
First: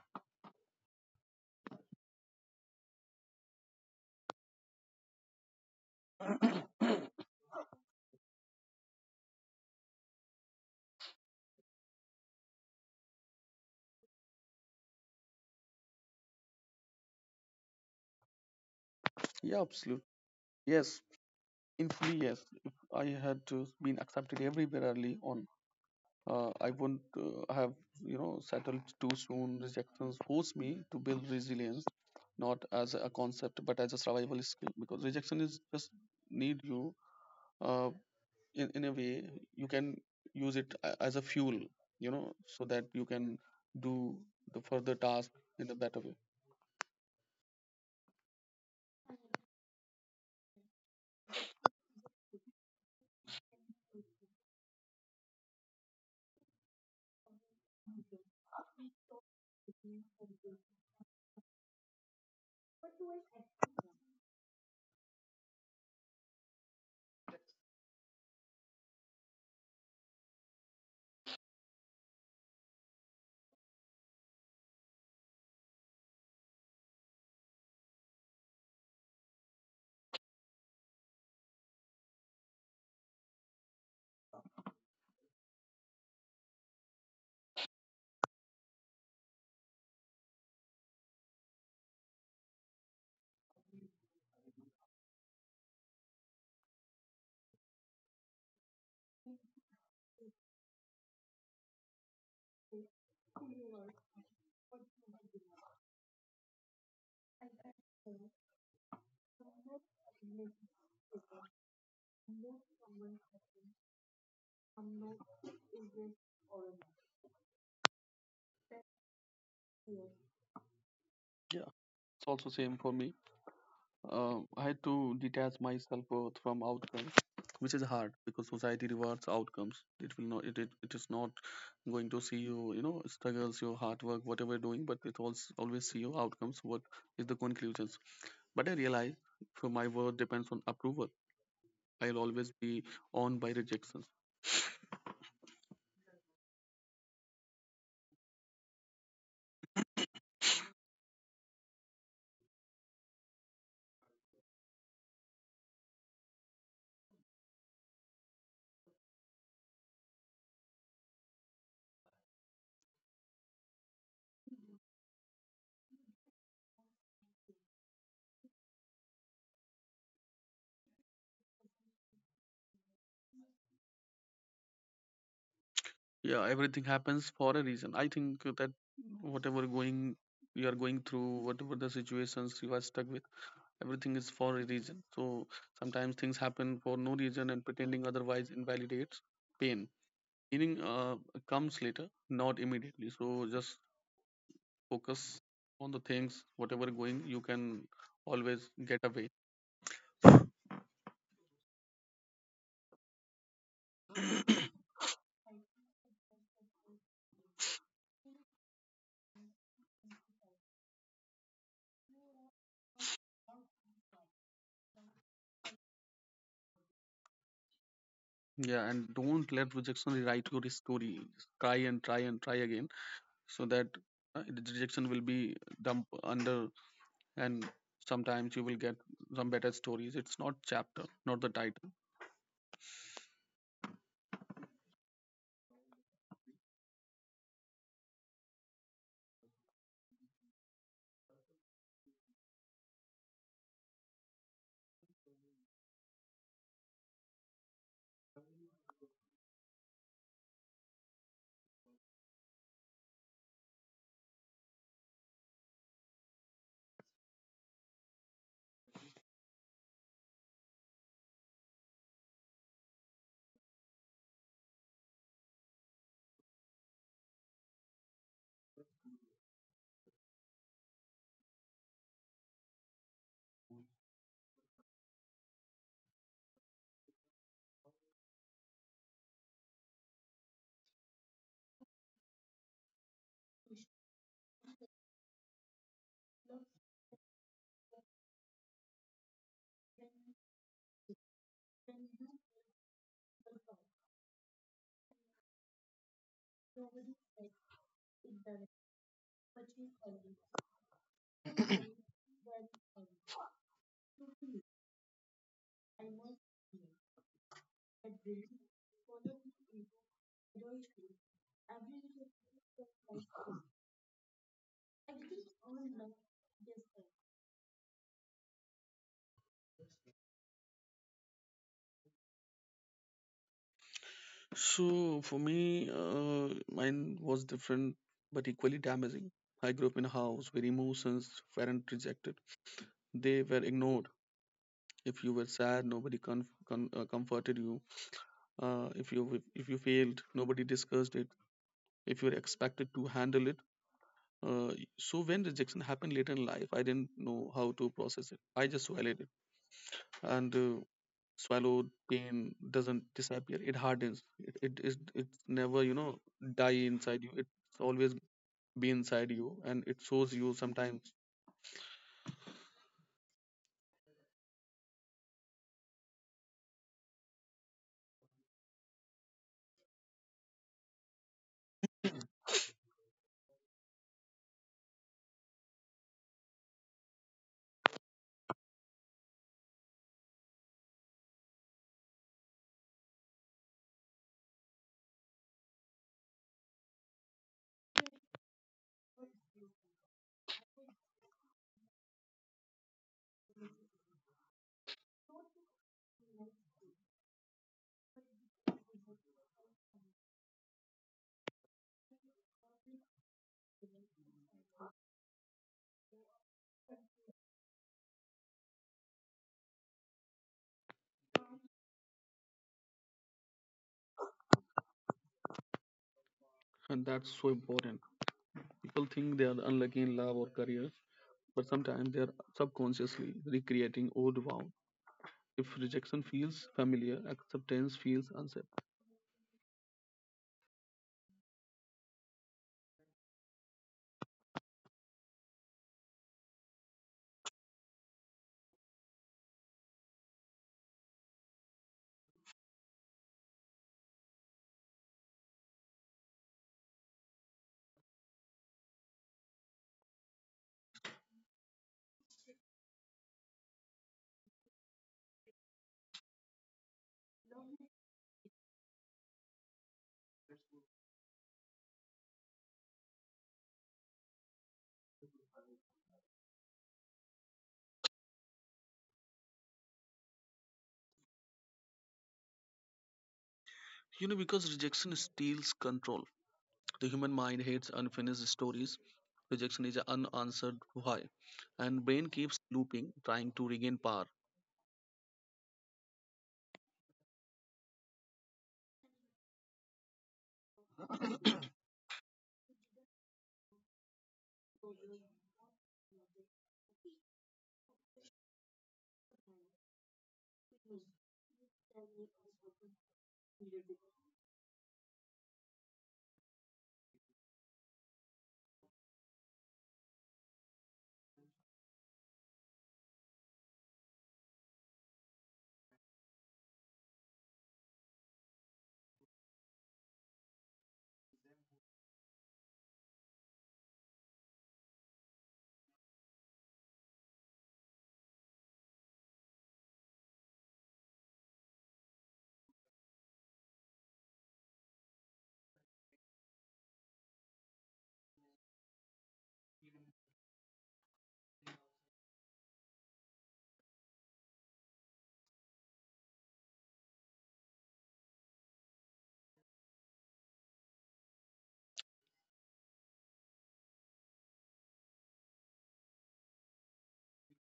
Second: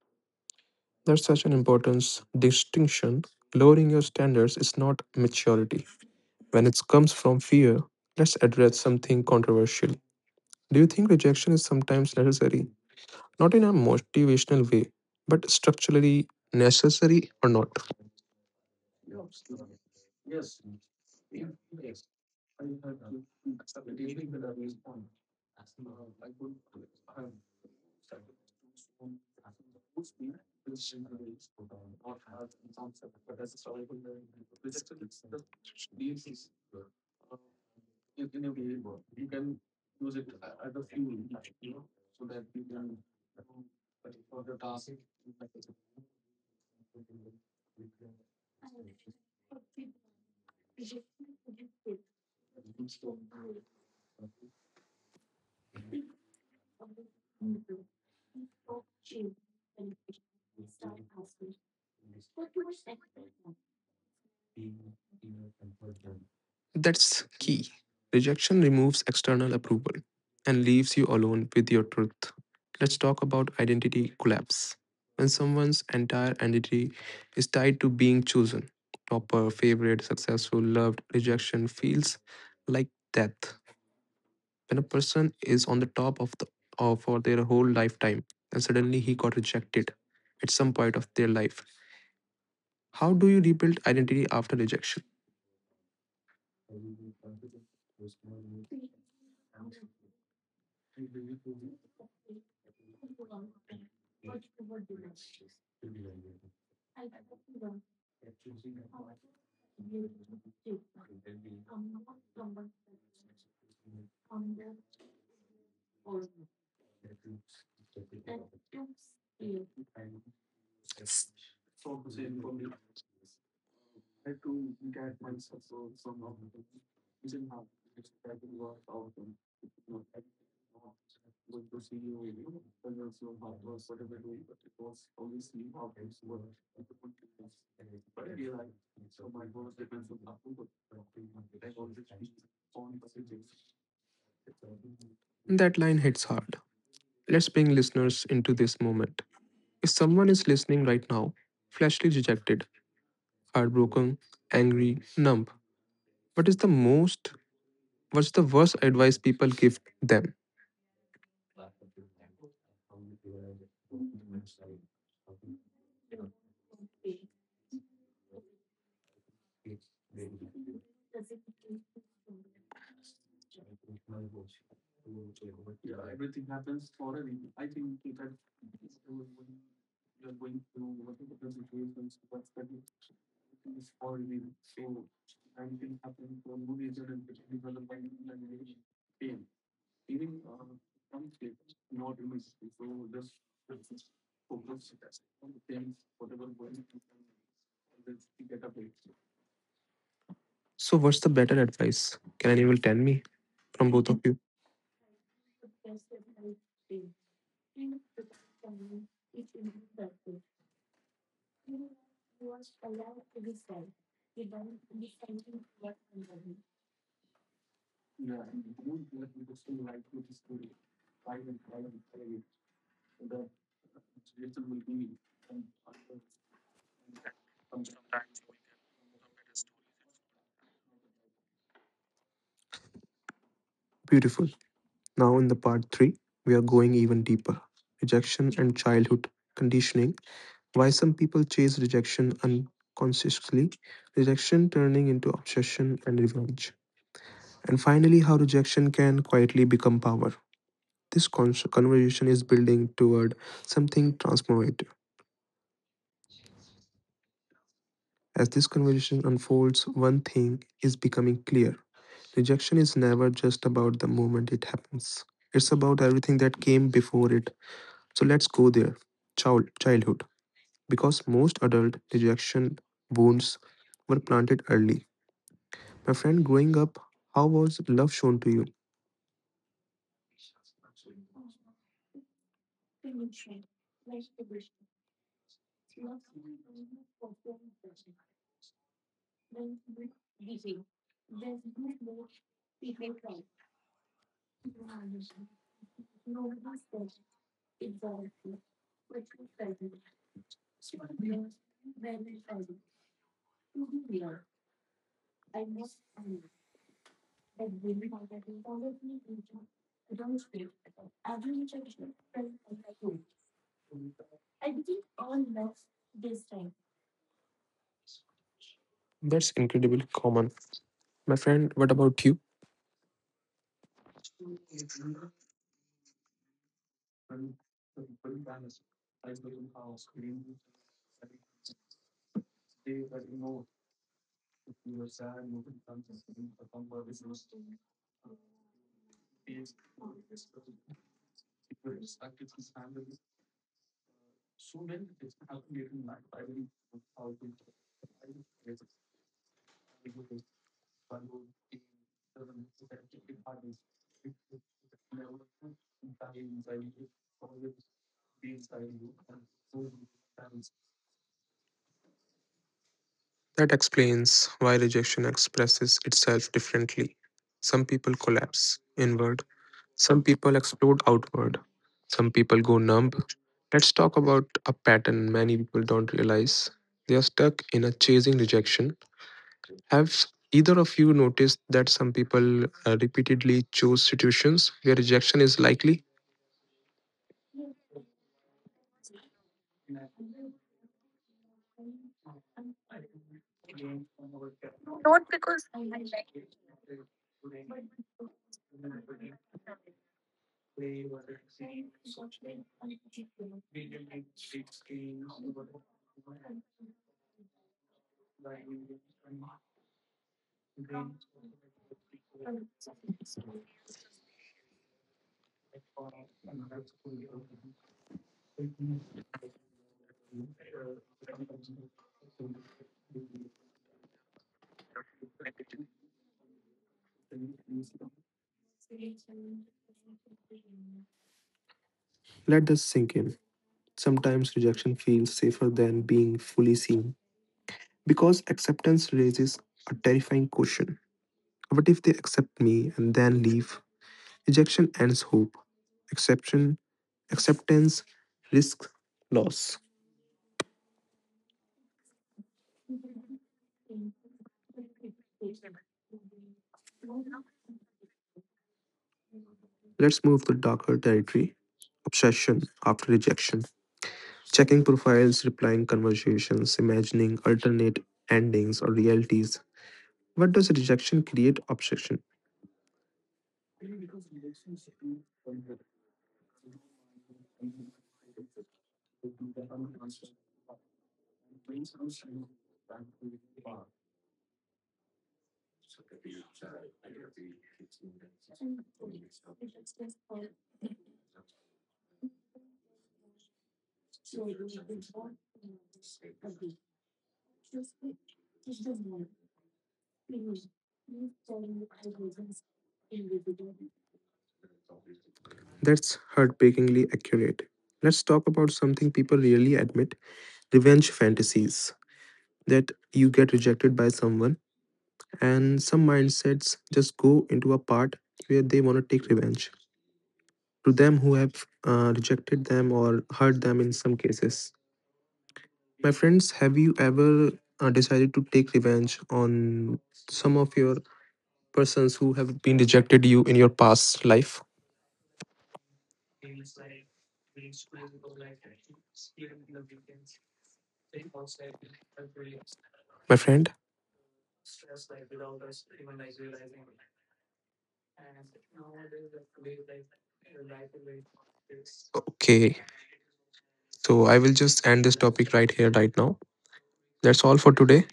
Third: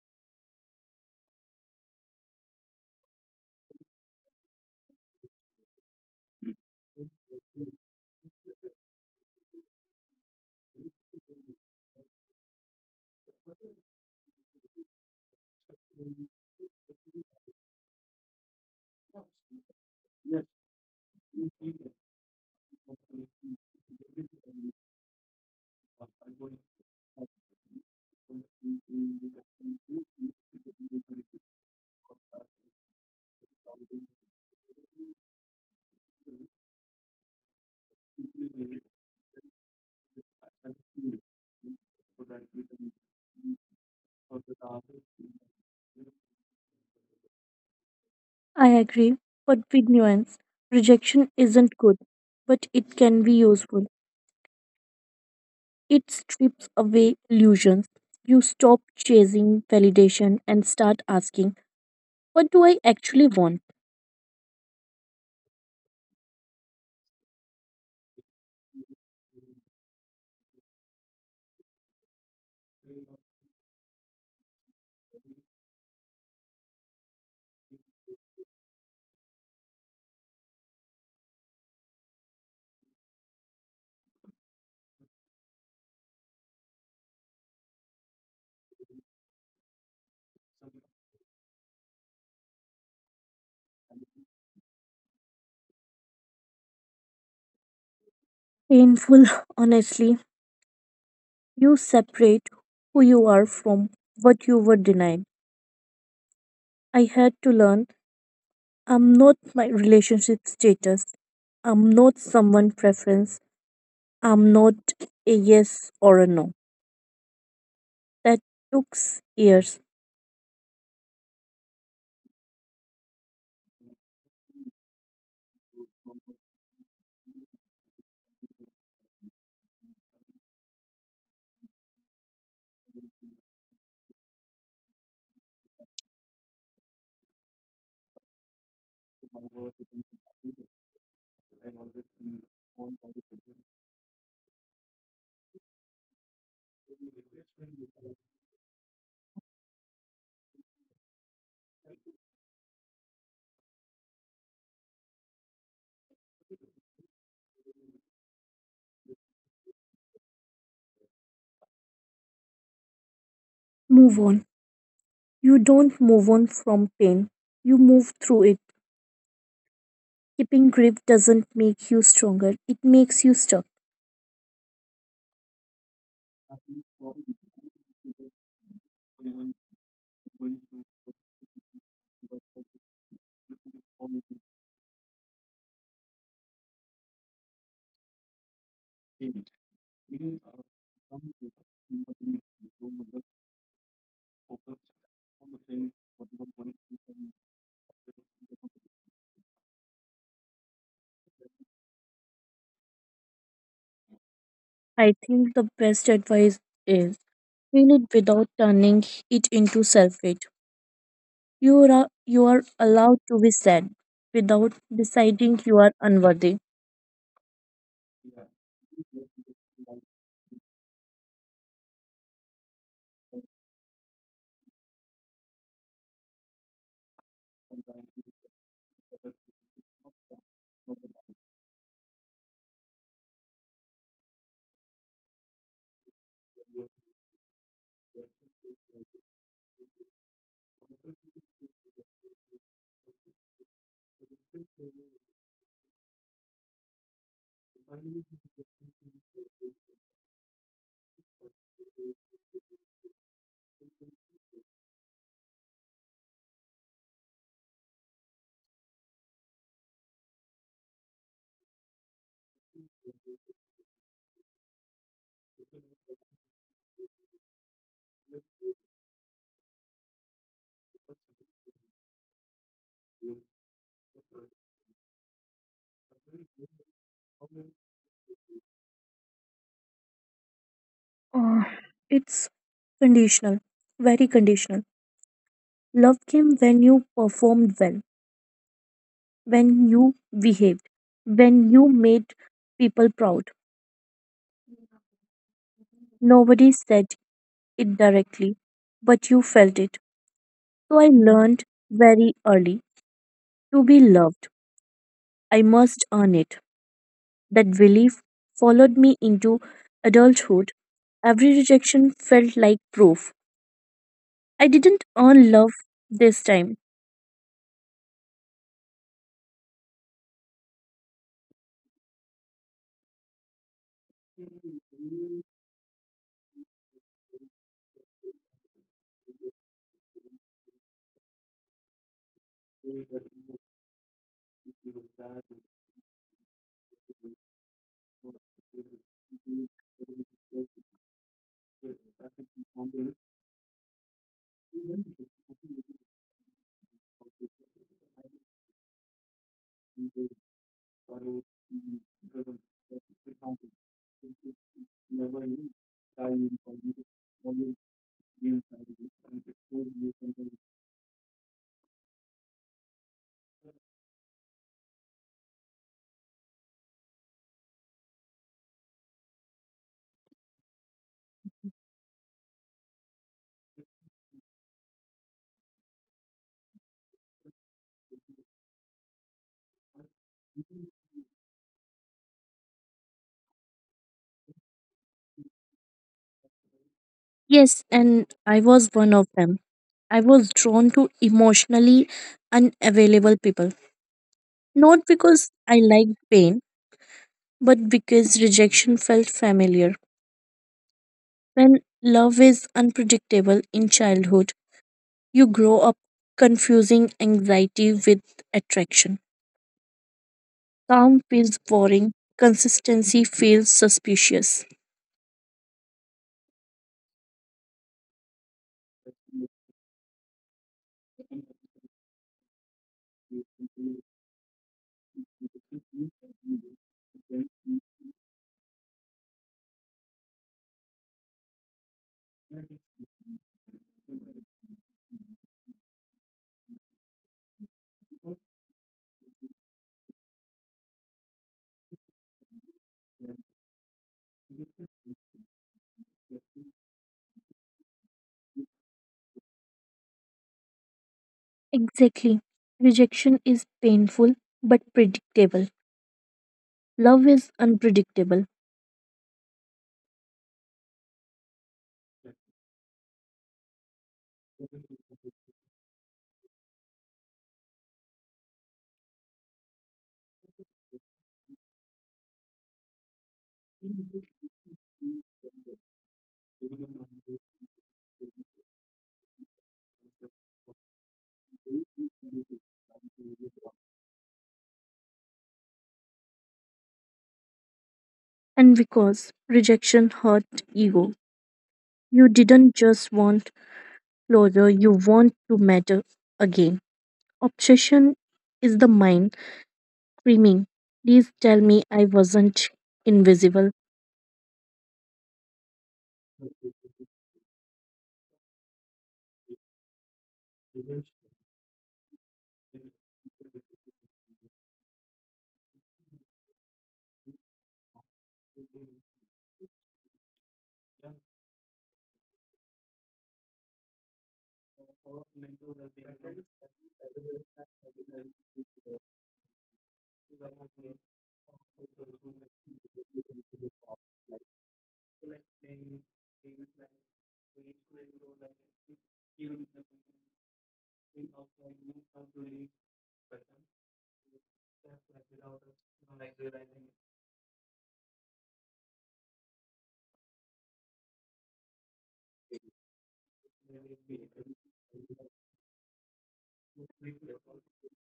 There's such an important distinction. Lowering your standards is not maturity. When it comes from fear, let's address something controversial. Do you think rejection is sometimes necessary? Not in a motivational way, but structurally necessary or not? Yeah, absolutely, yes, in fully yes. If I had to been accepted everywhere early on, uh, I wouldn't uh, have, you know, settled too soon. Rejections force me to build resilience, not as a concept but as a survival skill, because rejection is just need you, uh, in, in a way, you can use it a- as a fuel, you know, so that you can do the further task in a better way. I agree, but with nuance, rejection isn't good, but it can be useful. It strips away illusions. You stop chasing validation and start asking, What do I actually want? That's key. Rejection removes external approval and leaves you alone with your truth. Let's talk about identity collapse. When someone's entire identity is tied to being chosen, topper, favorite, successful, loved, rejection feels like death. When a person is on the top of the of for their whole lifetime and suddenly he got rejected at some point of their life, how do you rebuild identity after rejection? Painful, honestly. You separate who you are from what you were denied. I had to learn I'm not my relationship status, I'm not someone preference, I'm not a yes or a no. That took years. Yeah, it's also same for me. Uh, I had to detach myself both from outcomes, which is hard because society rewards outcomes. It will not. It, it, it is not going to see you. You know, struggles, your hard work, whatever you're doing, but it also always see your outcomes. What is the conclusions? But I realize, for my work depends on approval, I'll always be on by rejections. That line hits hard. Let's bring listeners into this moment. If someone is listening right now, fleshly rejected, heartbroken, angry, numb, what is the most, what's the worst advice people give them? Move on. You don't move on from pain, you move through it. Keeping grip doesn't make you stronger, it makes you stuck. Yeah, everything happens for a reason. I think that whatever going you are going through, whatever the situations you are stuck with, everything is for a reason. So sometimes things happen for no reason, and pretending otherwise invalidates pain. Healing uh, comes later, not immediately, so just focus on the things whatever going, you can always get away. So what's the better advice, can anyone tell me from both of you? I think the best advice is feel it without turning it into self hate. You are, you are allowed to be sad without deciding you are unworthy. Yeah, and don't let rejection rewrite your story. Just try and try and try again, so that uh, the rejection will be dumped under, and sometimes you will get some better stories. It's not chapter, not the title. Beautiful. Now, in the part three, we are going even deeper rejection and childhood conditioning. Why some people chase rejection unconsciously, rejection turning into obsession and revenge. And finally, how rejection can quietly become power. This con- conversation is building toward something transformative. As this conversation unfolds, one thing is becoming clear, rejection is never just about the moment it happens, it's about everything that came before it. So let's go there. Child, childhood. Because most adult rejection wounds were planted early. My friend, growing up, how was love shown to you? It's conditional, very conditional. Love came when you performed well, when you behaved, when you made people proud. Nobody said it directly, but you felt it. So I learned very early, to be loved, I must earn it. That belief followed me into adulthood. Every rejection felt like proof. I didn't earn love this time. That's incredibly common. My friend, what about you? So for me, uh, mine was different but equally damaging. I grew up in a house where emotions weren't rejected; they were ignored. If you were sad, nobody con- con- uh, comforted you. Uh, if you if you failed, nobody discussed it. If you were expected to handle it, uh, so when rejection happened later in life, I didn't know how to process it. I just swallowed it, and uh, swallowed pain doesn't disappear; it hardens. It it is it, it's never, you know, die inside you. It it's always be inside you, and it shows you sometimes. That explains why rejection expresses itself differently. Some people collapse inward, some people explode outward, some people go numb. Let's talk about a pattern many people don't realize. They are stuck in a chasing rejection. Have either of you noticed that some people uh, repeatedly choose situations where rejection is likely? Yes, and I was one of them. I was drawn to emotionally unavailable people. Not because I liked pain, but because rejection felt familiar. When love is unpredictable in childhood, you grow up confusing anxiety with attraction. Calm feels boring, consistency feels suspicious. And that's so important. People think they are unlucky in love or career, but sometimes they are subconsciously recreating old wounds. If rejection feels familiar, acceptance feels unsafe. Let this sink in. Sometimes rejection feels safer than being fully seen because acceptance raises a terrifying question. What if they accept me and then leave? Rejection ends hope. Exception, acceptance risks loss. Exactly. Rejection is painful but predictable. Love is unpredictable. Let's move to darker territory. Obsession after rejection. Checking profiles, replying conversations, imagining alternate endings or realities. What does rejection create obsession? You know, because rejection steals control, the human mind hates unfinished stories. Rejection is an unanswered why, and brain keeps looping trying to regain power. And because rejection hurt ego, you didn't just want closure, you want to matter again. Obsession is the mind screaming, Please tell me I wasn't invisible. That's heartbreakingly accurate. Let's talk about something people rarely admit, revenge fantasies. That you get rejected by someone, and some mindsets just go into a part where they want to take revenge to them who have uh, rejected them or hurt them in some cases. My friends, have you ever uh, decided to take revenge on some of your persons who have been rejected you in your past life? My friend? Okay. So I will just end this topic right here, right now. That's all for today.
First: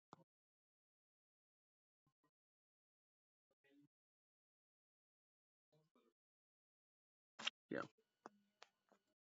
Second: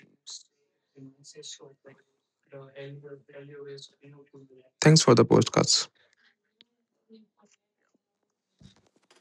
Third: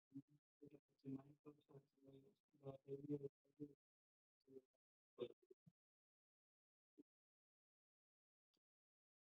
Thanks for the podcast Yeah.